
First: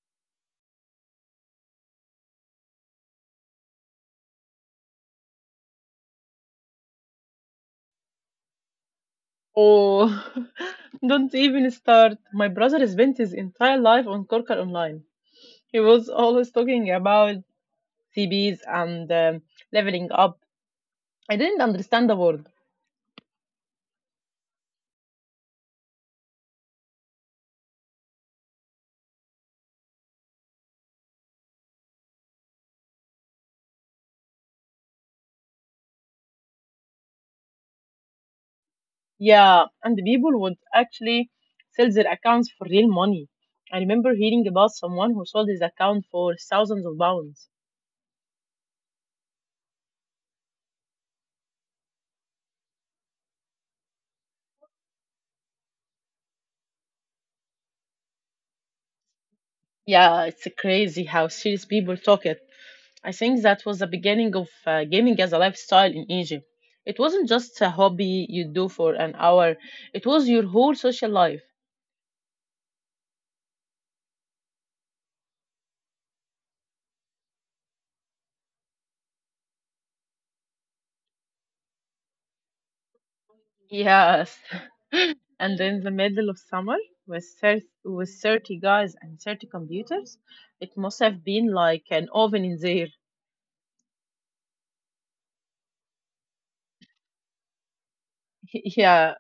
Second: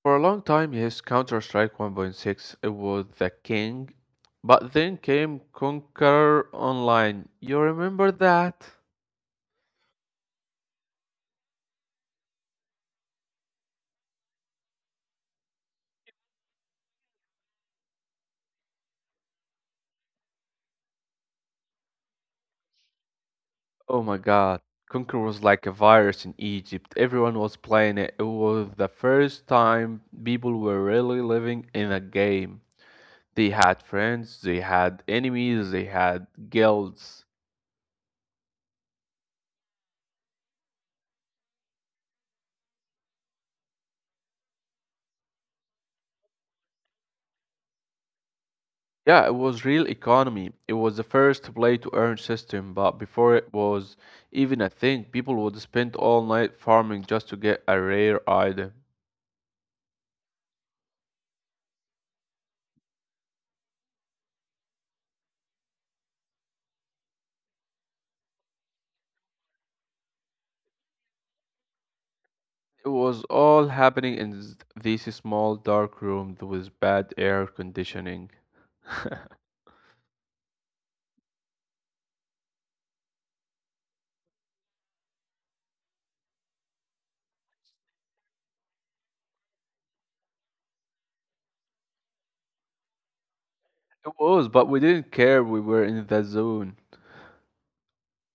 Speaker 2: For a long time, yes, Counter Strike one point six, it was the king. But then came Conquer Online. You remember that?
Speaker 1: Oh, don't even start. My brother spent his entire life on Corker Online. He was always talking about C Bs and um, leveling up. I didn't understand the word.
Speaker 2: Oh my god. Conquer was like a virus in Egypt. Everyone was playing it. It was the first time people were really living in a game. They had friends, they had enemies, they had guilds.
Speaker 1: Yeah, and the people would actually sell their accounts for real money. I remember hearing about someone who sold his account for thousands of pounds.
Speaker 2: Yeah, it was real economy. It was the first play to earn system, but before it was even a thing, people would spend all night farming just to get a rare item.
Speaker 1: Yeah, it's crazy how serious people talk. I think that was the beginning of uh, gaming as a lifestyle in Egypt. It wasn't just a hobby you do for an hour, it was your whole social life.
Speaker 2: It was all happening in this small dark room with bad air conditioning.
Speaker 1: Yes. And in the middle of summer, with thirty, with thirty guys and thirty computers, it must have been like an oven in there.
Speaker 2: It was, but we didn't care. We were in the zone.
Speaker 1: Yeah.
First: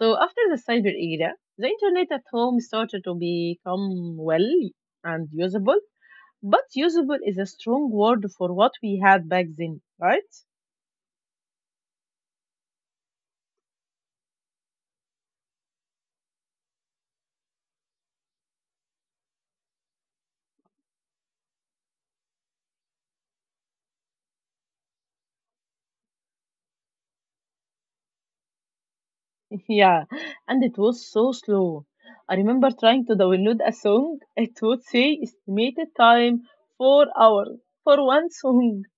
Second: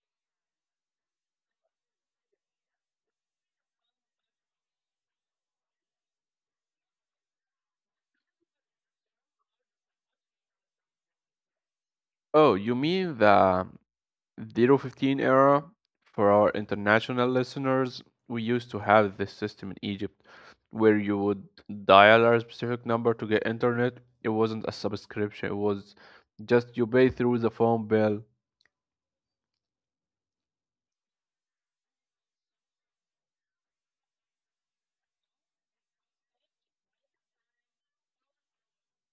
Speaker 1: So after the cyber era, the internet at home started to become well and usable. But usable is a strong word for what we had back then, right?
Speaker 2: Oh, you mean the zero fifteen era? For our international listeners, we used to have this system in Egypt where you would dial a specific number to get internet. It wasn't a subscription, it was just you pay through the phone bill.
Speaker 1: Yeah, and it was so slow. I remember trying to download a song, it would say estimated time four hours for one song.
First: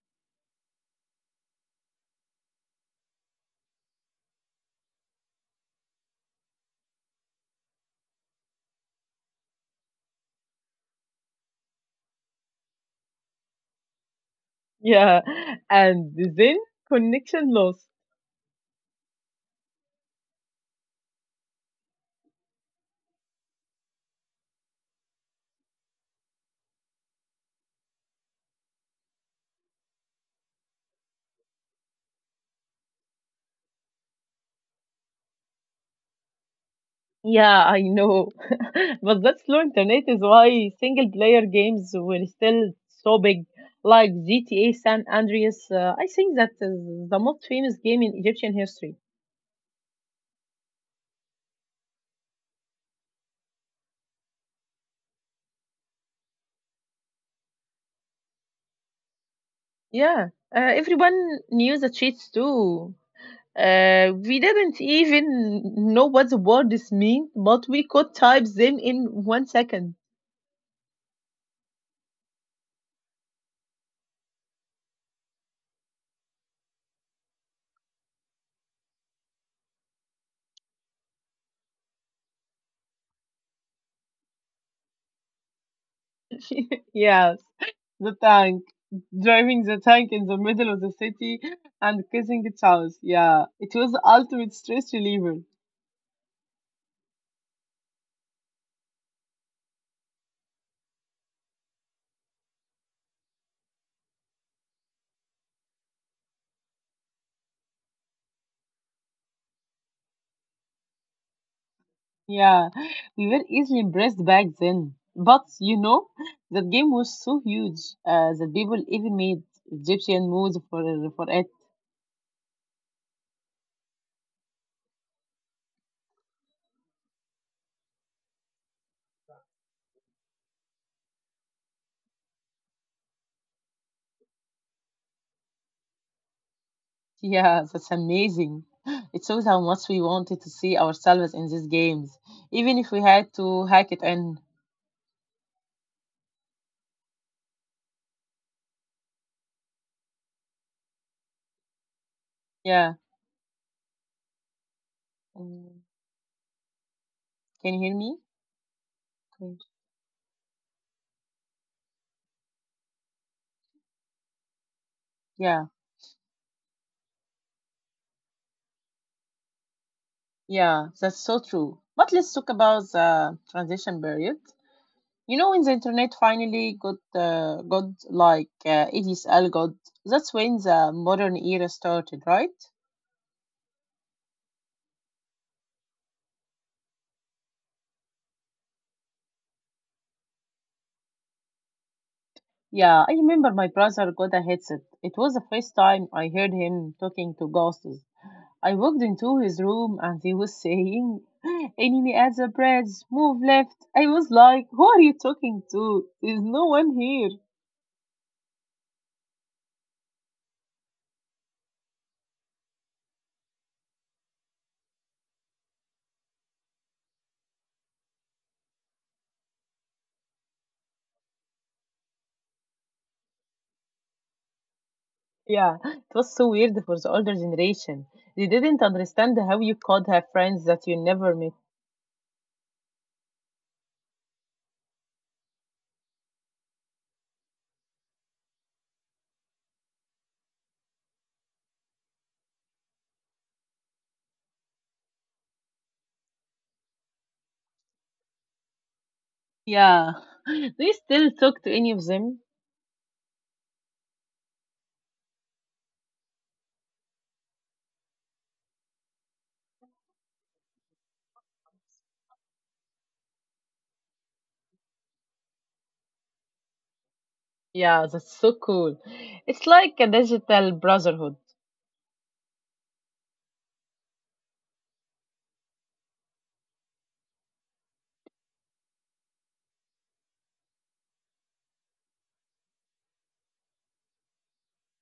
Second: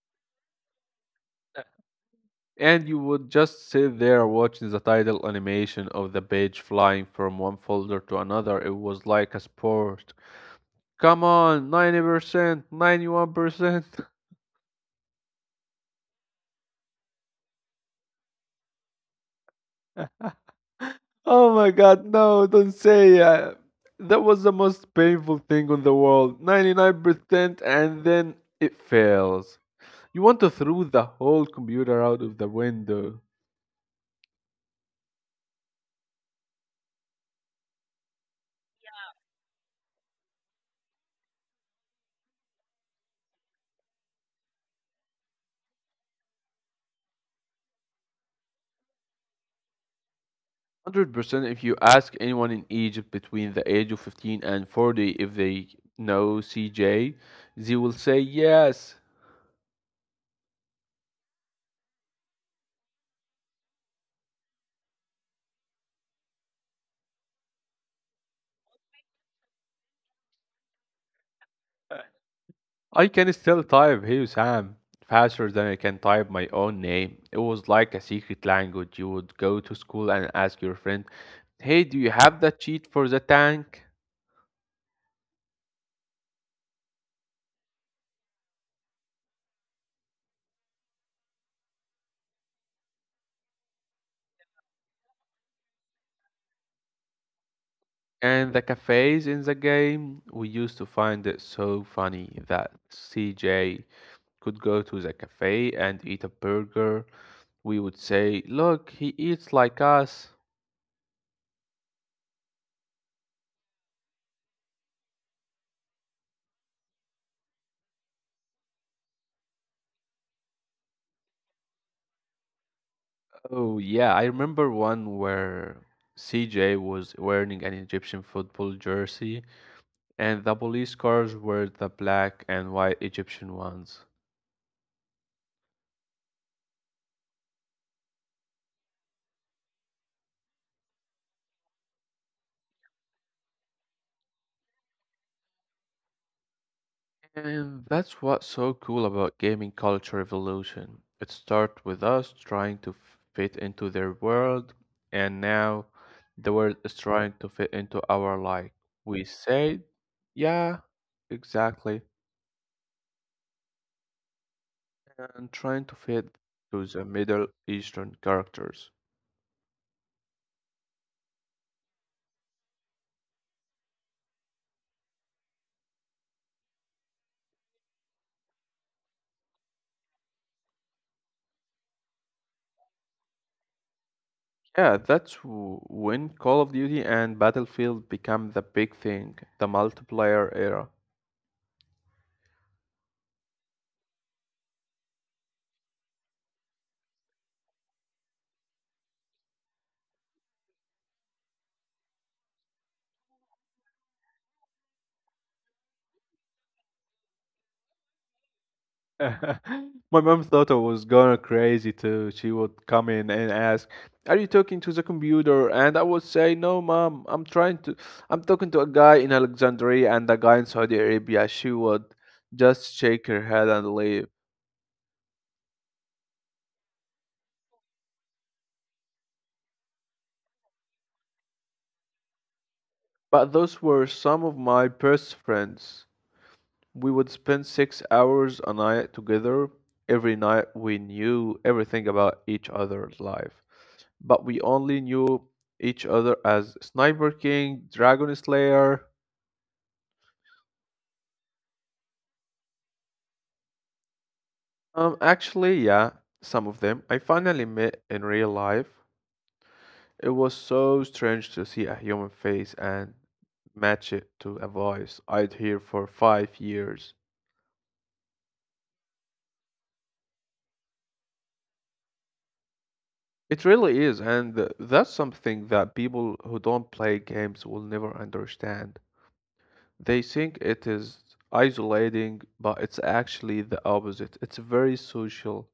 Speaker 2: And you would just sit there watching the title animation of the page flying from one folder to another. It was like a sport. Come on, ninety percent, ninety-one percent.
Speaker 1: Yeah, and then connection loss.
Speaker 2: Oh my god, no, don't say uh, that was the most painful thing on the world. ninety-nine percent and then it fails. You want to throw the whole computer out of the window.
Speaker 1: Yeah, I know. But that slow internet is why single player games were still so big, like G T A San Andreas. Uh, I think that is the most famous game in Egyptian history.
Speaker 2: one hundred percent if you ask anyone in Egypt between the age of fifteen and forty if they know C J, they will say yes.
Speaker 1: Yeah, uh, everyone knew the cheats too. Uh, we didn't even know what the words mean, but we could type them in one second.
Speaker 2: I can still type Hey Sam faster than I can type my own name. It was like a secret language. You would go to school and ask your friend, Hey, do you have the cheat for the tank
Speaker 1: Yes, the tank. Driving the tank in the middle of the city and kissing its house. Yeah, it was the ultimate stress reliever.
Speaker 2: and the cafes in the game? We used to find it so funny that C J could go to the cafe and eat a burger. We would say, Look, he eats like us.
Speaker 1: Yeah, we were easily impressed back then. But you know, that game was so huge uh, that people even made Egyptian moods for, for it.
Speaker 2: Oh, yeah, I remember one where C J was wearing an Egyptian football jersey and the police cars were the black and white Egyptian ones.
Speaker 1: Yeah, that's amazing. It shows how much we wanted to see ourselves in these games, even if we had to hack it. And.
Speaker 2: And that's what's so cool about gaming culture evolution. It
Speaker 1: Yeah.
Speaker 2: started with us trying to f- fit into their
Speaker 1: Mm.
Speaker 2: world, and now the
Speaker 1: Can you
Speaker 2: world
Speaker 1: hear
Speaker 2: is
Speaker 1: me?
Speaker 2: trying to fit into our
Speaker 1: Good.
Speaker 2: life. We say, yeah, exactly,
Speaker 1: Yeah,
Speaker 2: and trying to fit to the Middle Eastern characters.
Speaker 1: yeah, that's so true. But let's talk about the transition period. You know, when the internet finally got uh, got like uh, A D S L got, that's when the modern era started, right?
Speaker 2: Yeah, that's w- when Call of Duty and Battlefield become the big thing, the multiplayer era.
Speaker 1: Yeah, I remember my brother got a headset. It was the first time I heard him talking to ghosts. I walked into his room and he was saying, enemy at the bridge, move left. I was like, who are you talking to? There's no one here.
Speaker 2: My mom thought I was going crazy too. She would come in and ask, "Are you talking to the computer?" And I would say, "No, mom. I'm trying to. I'm talking to a guy in Alexandria and a guy in Saudi Arabia." She would just shake her head and leave.
Speaker 1: Yeah, it was so weird for the older generation. They didn't understand how you could have friends that you never met.
Speaker 2: But those were some of my best friends. We would spend six hours a night together. Every night we knew everything about each other's life, but we only knew each other as Sniper King, Dragon Slayer.
Speaker 1: Yeah, do you still talk to any of them?
Speaker 2: Um, actually, yeah, some of them I finally met in real life. It was so strange to see a human face and match it to a voice I'd hear for five years.
Speaker 1: Yeah, that's so cool. It's like a digital brotherhood.
Speaker 2: It really is, and th- that's something that people who don't play games will never understand. They think it is isolating, but it's actually the opposite. It's very social.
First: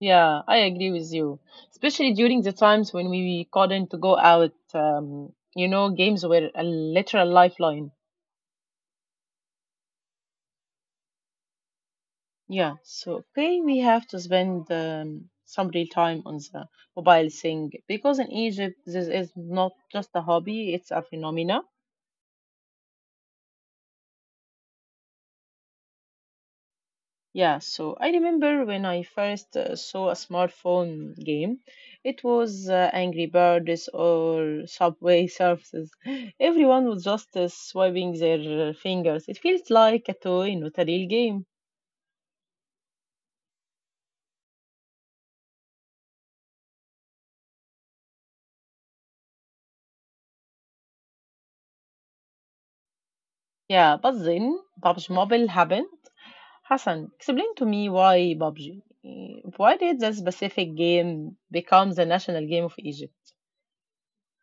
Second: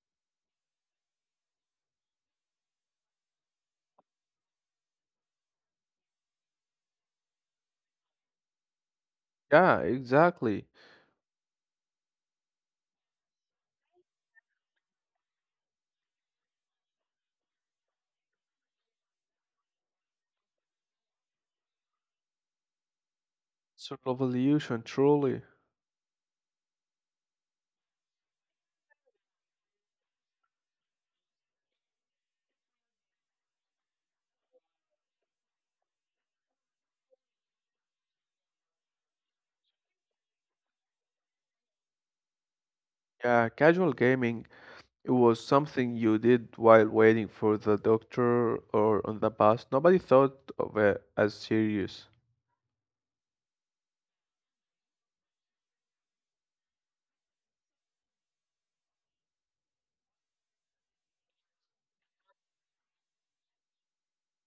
Speaker 1: Yeah, I agree with you. Especially during the times when we couldn't go out, um, you know, games were a literal lifeline.
Speaker 2: Yeah, exactly.
Speaker 1: Yeah, so okay, we have to spend um, some real time on the mobile thing because in Egypt, this is not just a hobby, it's a phenomena.
Speaker 2: It's a revolution, truly.
Speaker 1: Yeah, so I remember when I first uh, saw a smartphone game, it was uh, Angry Birds or Subway Surfers. Everyone was just uh, swiping their uh, fingers. It feels like a toy, not a real game.
Speaker 2: Yeah, casual gaming, it was something you did while waiting for the doctor or on the bus. Nobody thought of it as serious.
Speaker 1: Yeah, but then P U B G Mobile happened. Hassan, explain to me why P U B G? Uh, Why did that specific game become the national game of Egypt?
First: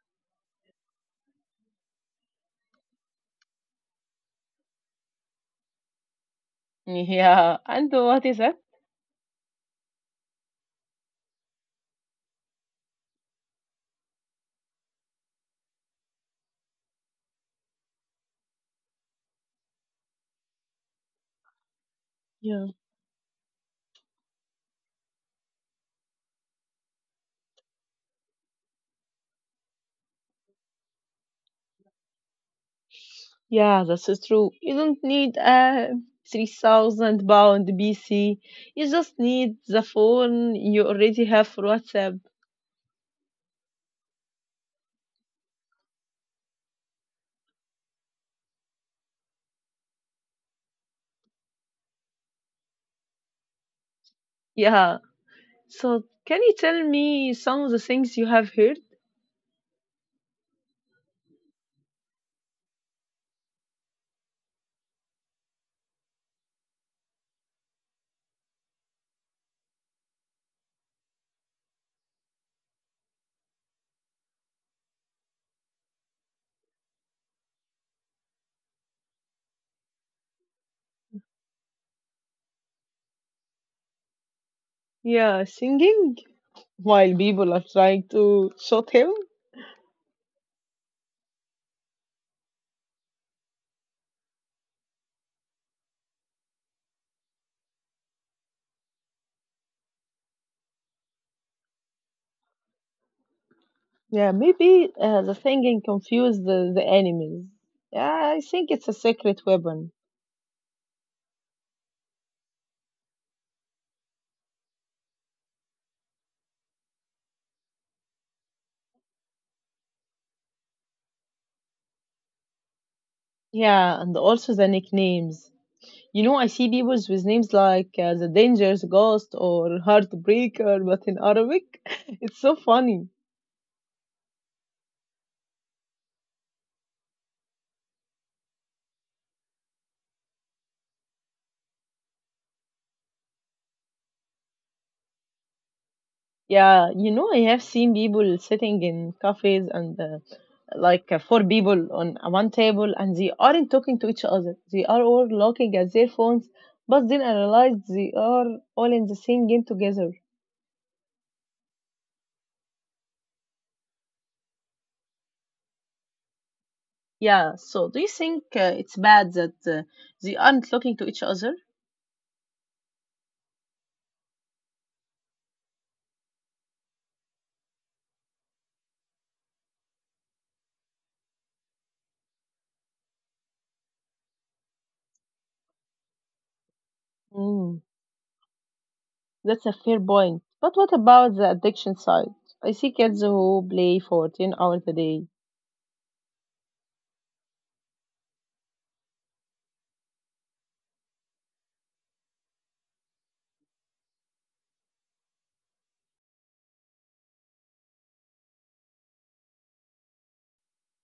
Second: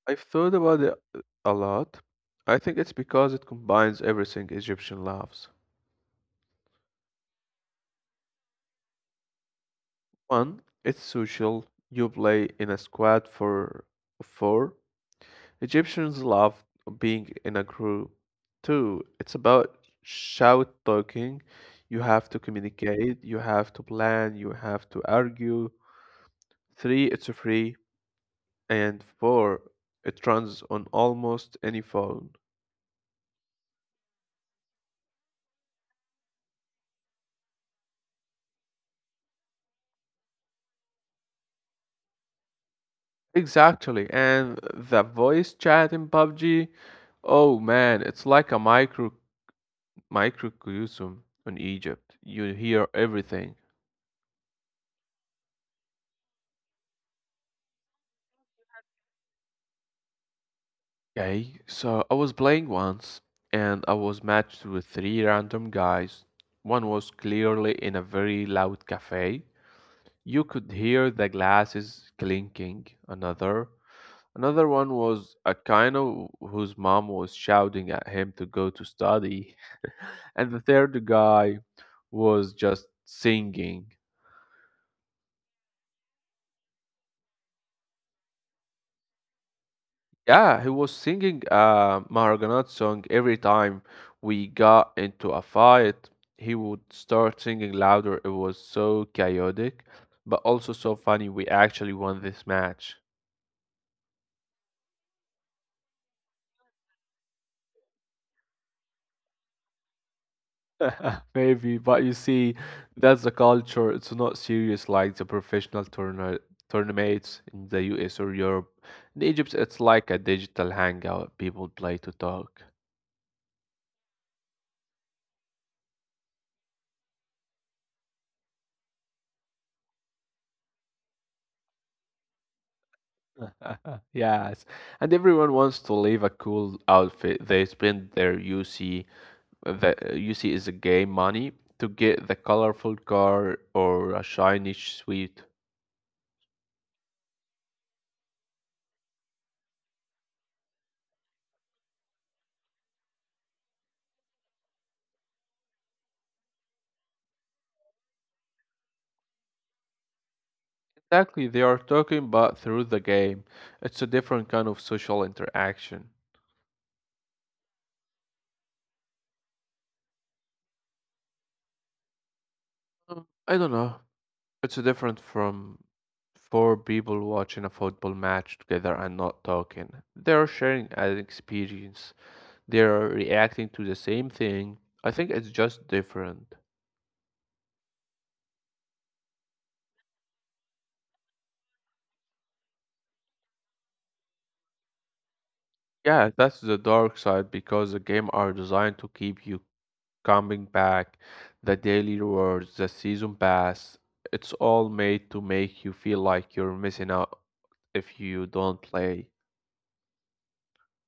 Speaker 2: I've thought about it a lot. I think it's because it combines everything Egyptian loves.
Speaker 1: Yeah, and what is it?
Speaker 2: One, it's social. You play in a squad for four. Egyptians love being in a group too. It's about shout talking. You have to communicate, you have to plan, you have to argue. Three, it's free. And four, it runs on almost any phone.
Speaker 1: Yeah, that's is true. You don't need a three thousand pound P C. You just need the phone you already have for WhatsApp.
Speaker 2: Exactly. And the voice chat in P U B G, oh man, it's like a micro microcosm in Egypt. You hear everything.
Speaker 1: Yeah. So, can you tell me some of the things you have heard?
Speaker 2: Okay, so I was playing once and I was matched with three random guys. One was clearly in a very loud cafe. You could hear the glasses clinking. Another, another one was a kind of whose mom was shouting at him to go to study. And the third guy was just singing.
Speaker 1: Yeah, singing while people are trying to shoot him.
Speaker 2: Yeah, he was singing a Mahaganat song every time we got into a fight. He would start singing louder. It was so chaotic, but also so funny. We actually won this match.
Speaker 1: Yeah, maybe uh, the singing confused the, the enemies. Yeah, I think it's a secret weapon.
Speaker 2: Maybe, but you see, that's the culture. It's not serious like the professional tourna tournaments in the U S or Europe. In Egypt, it's like a digital hangout. People play to talk.
Speaker 1: Yeah, and also the nicknames. You know, I see people with names like uh, The Dangerous Ghost or Heartbreaker, but in Arabic. It's so funny.
Speaker 2: Yes, and everyone wants to leave a cool outfit. They spend their U C, the U C is a game money, to get the colorful car or a shiny suite.
Speaker 1: Yeah, you know, I have seen people sitting in cafes and uh, like uh, four people on one table and they aren't talking to each other. They are all looking at their phones, but then I realized they are all in the same game together.
Speaker 2: Exactly, they are talking about through the game. It's a different kind of social interaction.
Speaker 1: Yeah, so do you think uh, it's bad that uh, they aren't looking to each other?
Speaker 2: Um, I don't know. It's different from four people watching a football match together and not talking. They're sharing an experience. They're reacting to the same thing. I think it's just different.
Speaker 1: Mm. That's a fair point. But what about the addiction side? I see kids who play fourteen hours a day.
Speaker 2: Yeah, that's the dark side because the game are designed to keep you coming back. The daily rewards, the season pass, it's all made to make you feel like you're missing out if you don't play.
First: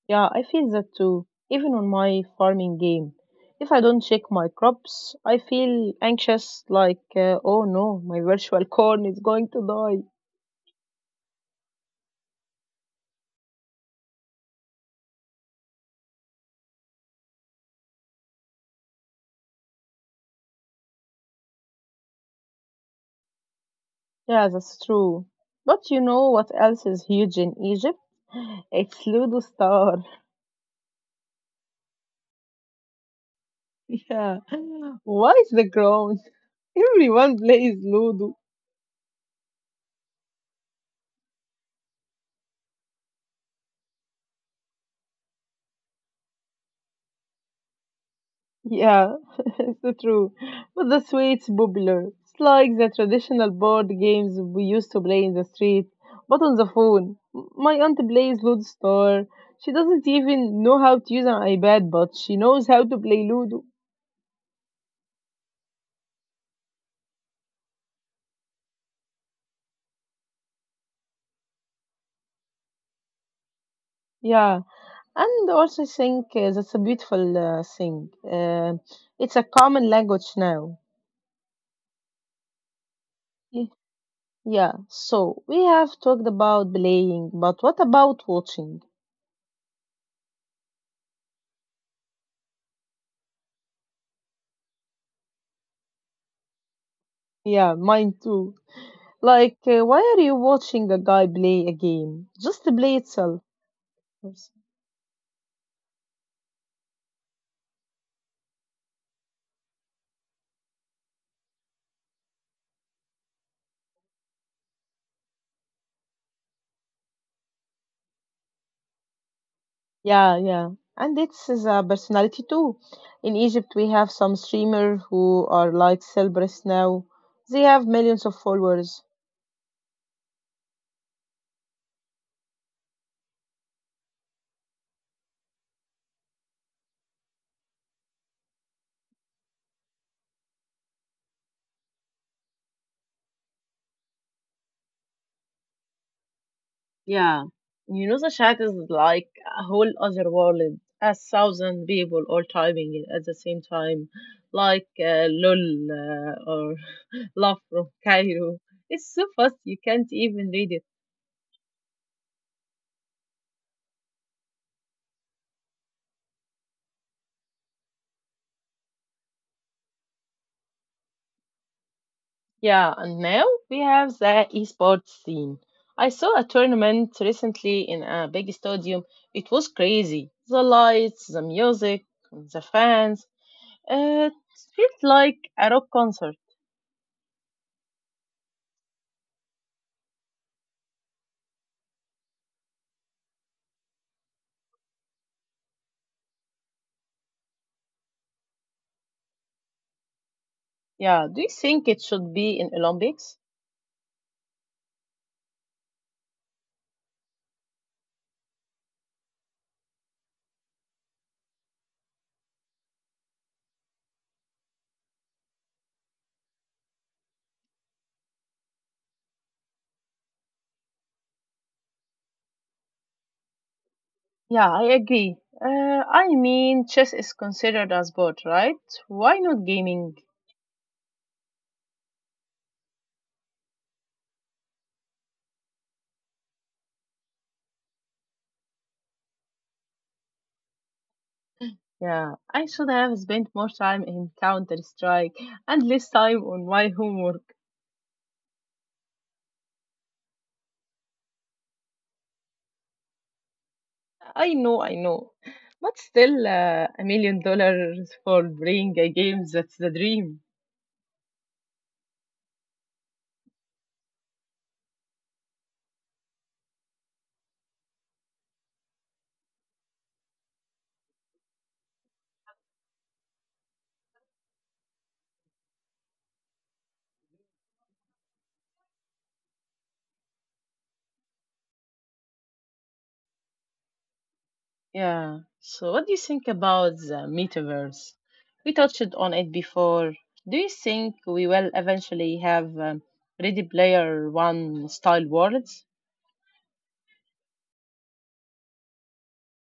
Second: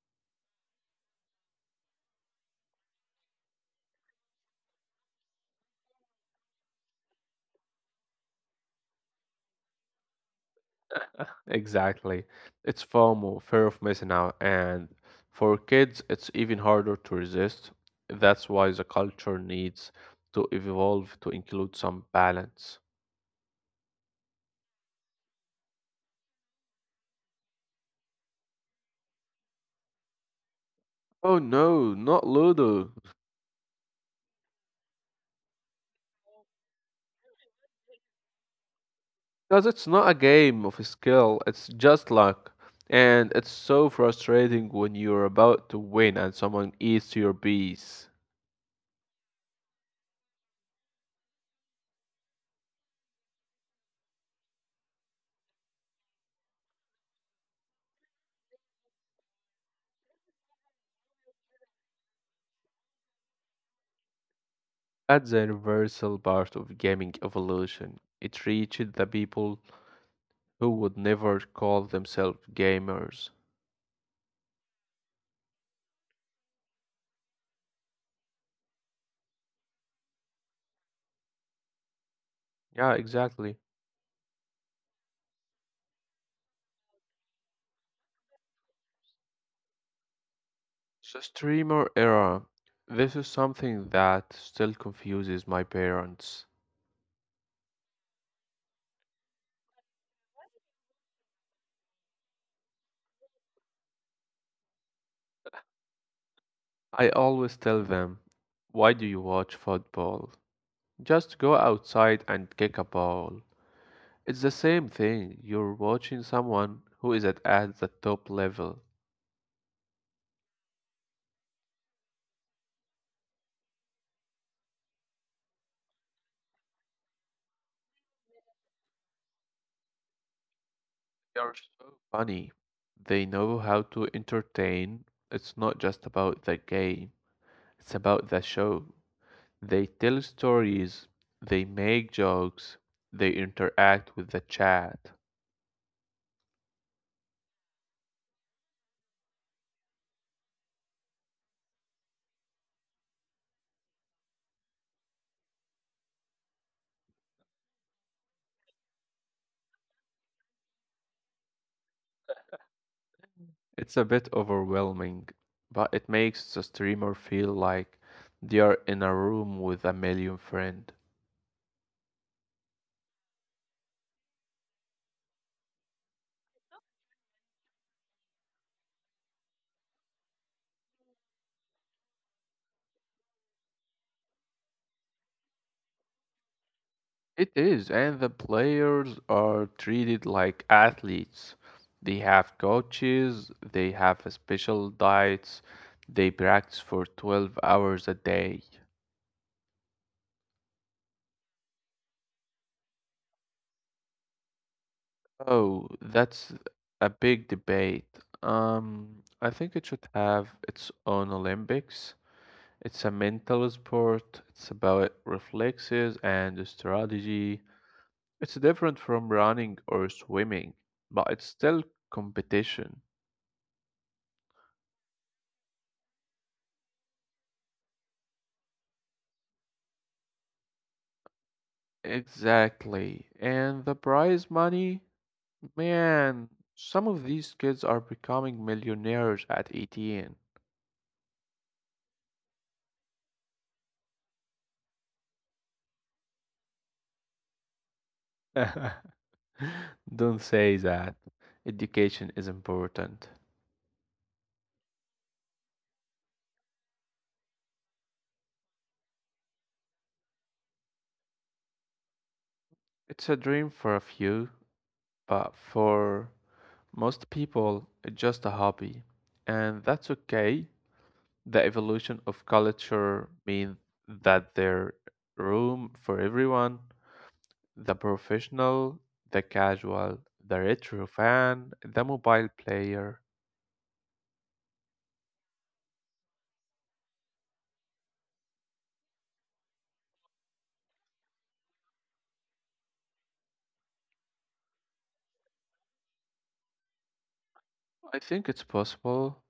Speaker 1: Yeah, I feel that too. Even on my farming game. If I don't check my crops, I feel anxious like, uh, oh no, my virtual corn is going to die.
Speaker 2: Exactly. It's FOMO, fear of missing out, and for kids, it's even harder to resist. That's why the culture needs to evolve to include some balance.
Speaker 1: Yeah, that's true. But you know what else is huge in Egypt? It's Ludo Star.
Speaker 2: Oh no, not Ludo.
Speaker 1: Yeah. Why is the ground? Everyone plays Ludo.
Speaker 2: Because it's not a game of skill, it's just luck. And it's so frustrating when you're about to win and someone eats your piece.
Speaker 1: Yeah, it's so true. But the sweets popular, it's like the traditional board games we used to play in the street, but on the phone. M- My aunt plays Ludo Star. She doesn't even know how to use an iPad, but she knows how to play Ludo.
Speaker 2: That's the universal part of gaming evolution. It reached the people who would never call themselves gamers.
Speaker 1: Yeah, and also I think uh, that's a beautiful uh, thing. Uh, it's a common language now.
Speaker 2: Yeah, exactly.
Speaker 1: Y- Yeah, so we have talked about playing, but what about watching?
Speaker 2: So, streamer era. This is something that still confuses my parents.
Speaker 1: Yeah, mine too. Like, uh, why are you watching a guy play a game? Just to play itself. Yes.
Speaker 2: I always tell them, why do you watch football? Just go outside and kick a ball. It's the same thing. You're watching someone who is at, at the top level.
Speaker 1: Yeah, yeah. And it's is a personality too. In Egypt, we have some streamers who are like celebrities now. They have millions of followers.
Speaker 2: They are so funny. They know how to entertain. It's not just about the game, it's about the show. They tell stories, they make jokes, they interact with the chat.
Speaker 1: Yeah, you know the chat is like a whole other world. A thousand people all typing it at the same time, like uh, lol uh, or love from Cairo. It's so fast you can't even read it.
Speaker 2: It's a bit overwhelming, but it makes the streamer feel like they are in a room with a million friends.
Speaker 1: Yeah, and now we have the esports scene. I saw a tournament recently in a big stadium. It was crazy. The lights, the music, the fans. It felt like a rock concert.
Speaker 2: It is, and the players are treated like athletes. They have coaches, they have special diets, they practice for twelve hours a day.
Speaker 1: Yeah, do you think it should be in Olympics?
Speaker 2: Oh, that's a big debate. Um, I think it should have its own Olympics. It's a mental sport, it's about reflexes and strategy. It's different from running or swimming, but it's still competition.
Speaker 1: Yeah, I agree. Uh, I mean, chess is considered a sport, right? Why not gaming?
Speaker 2: Exactly. And the prize money, man, some of these kids are becoming millionaires at eighteen.
Speaker 1: Yeah, I should have spent more time in Counter Strike and less time on my homework.
Speaker 2: Don't say that. Education is important.
Speaker 1: I know, I know. But still, uh, a million dollars for playing a game, that's the dream.
Speaker 2: It's a dream for a few, but for most people, it's just a hobby. And that's okay. The evolution of culture means that there's room for everyone. The professional, the casual, the retro fan, the mobile player.
Speaker 1: Yeah. So, what do you think about the metaverse? We touched on it before. Do you think we will eventually have um, Ready Player One style worlds?
Speaker 2: I think it's possible,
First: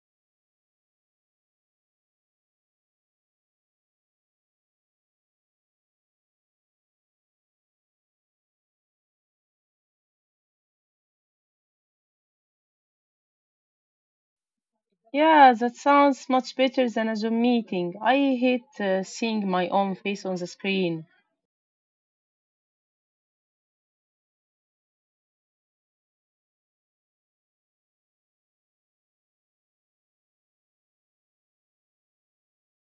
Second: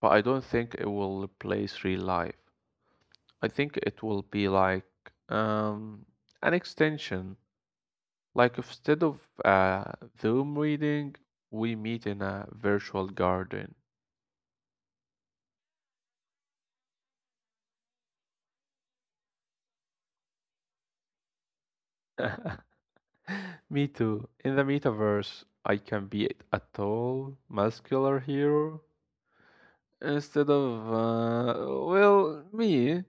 Speaker 2: but I don't think it will replace real life. I think it will be like um, an extension. Like instead of uh, Zoom reading, we meet in a virtual garden.
Speaker 1: Yeah, that sounds much better than a Zoom meeting. I hate uh, seeing my own face on the screen.
Speaker 2: Me too. In the metaverse, I can be a tall, muscular hero instead of, uh, well, me.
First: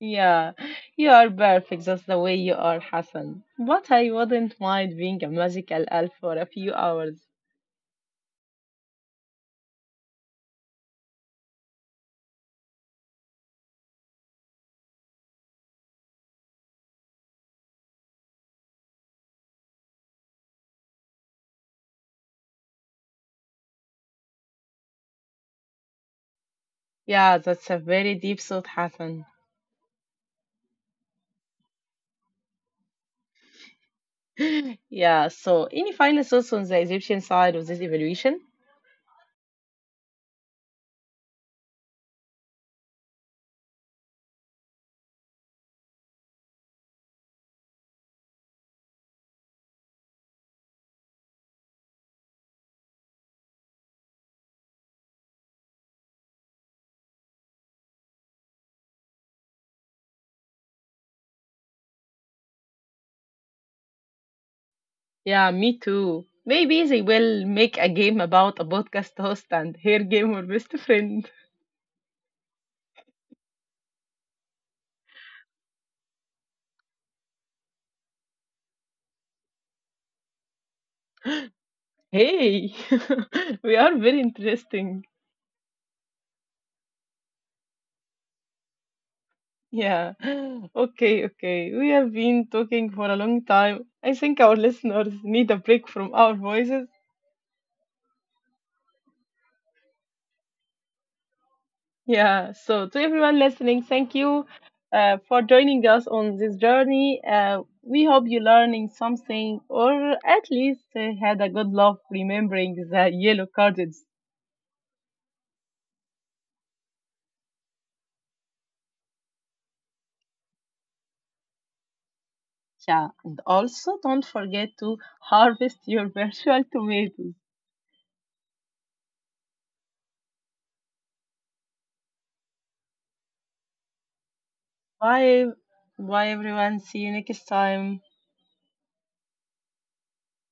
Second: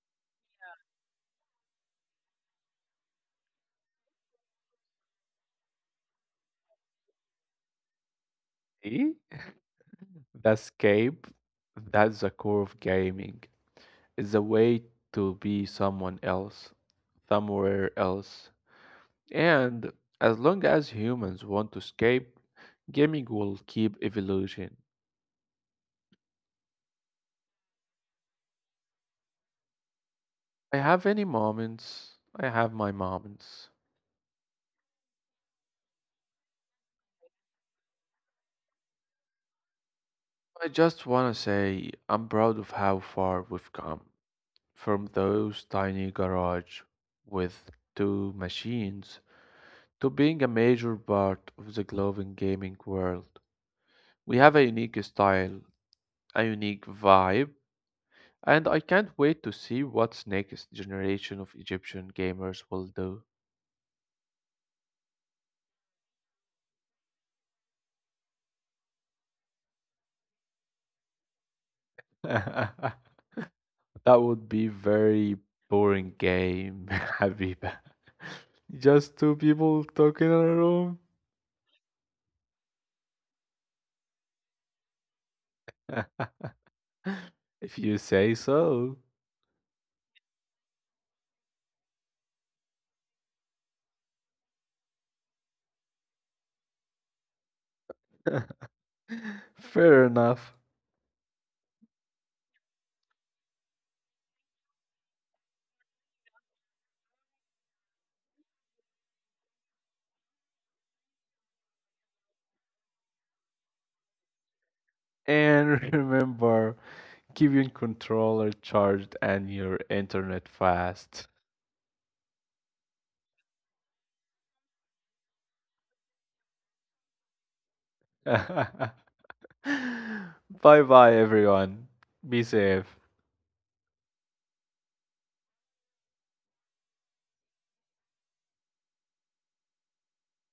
Speaker 1: Yeah, you are perfect just the way you are, Hassan. But I wouldn't mind being a magical elf for a few hours.
Speaker 2: See, that's escape, that's the core of gaming. It's a way to be someone else, somewhere else. And as long as humans want to escape, gaming will keep evolution.
Speaker 1: Yeah, that's a very deep thought, Hassan.
Speaker 2: I have any moments, I have my moments.
Speaker 1: Yeah, so any final thoughts on the Egyptian side of this evolution?
Speaker 2: I just want to say I'm proud of how far we've come. From those tiny garage with two machines to being a major part of the global gaming world. We have a unique style, a unique vibe, and I can't wait to see what next generation of Egyptian gamers will do.
Speaker 1: Yeah, me too. Maybe they will make a game about a podcast host and her game or best friend.
Speaker 2: that would be very boring game, Habiba. Just two people talking in a room.
Speaker 1: Hey, we are very interesting.
Speaker 2: if you say so.
Speaker 1: Yeah. Okay, okay. We have been talking for a long time. I think our listeners need a break from our voices.
Speaker 2: Fair enough.
Speaker 1: Yeah. So, to everyone listening, thank you uh, for joining us on this journey. Uh, we hope you're learning something or at least uh, had a good laugh remembering the yellow cards.
Speaker 2: And remember, keep your controller charged and your internet fast.
Speaker 1: Yeah. And also, don't forget to harvest your virtual tomatoes.
Speaker 2: bye bye, everyone. Be safe.
Speaker 1: Bye. Bye, everyone. See you next time.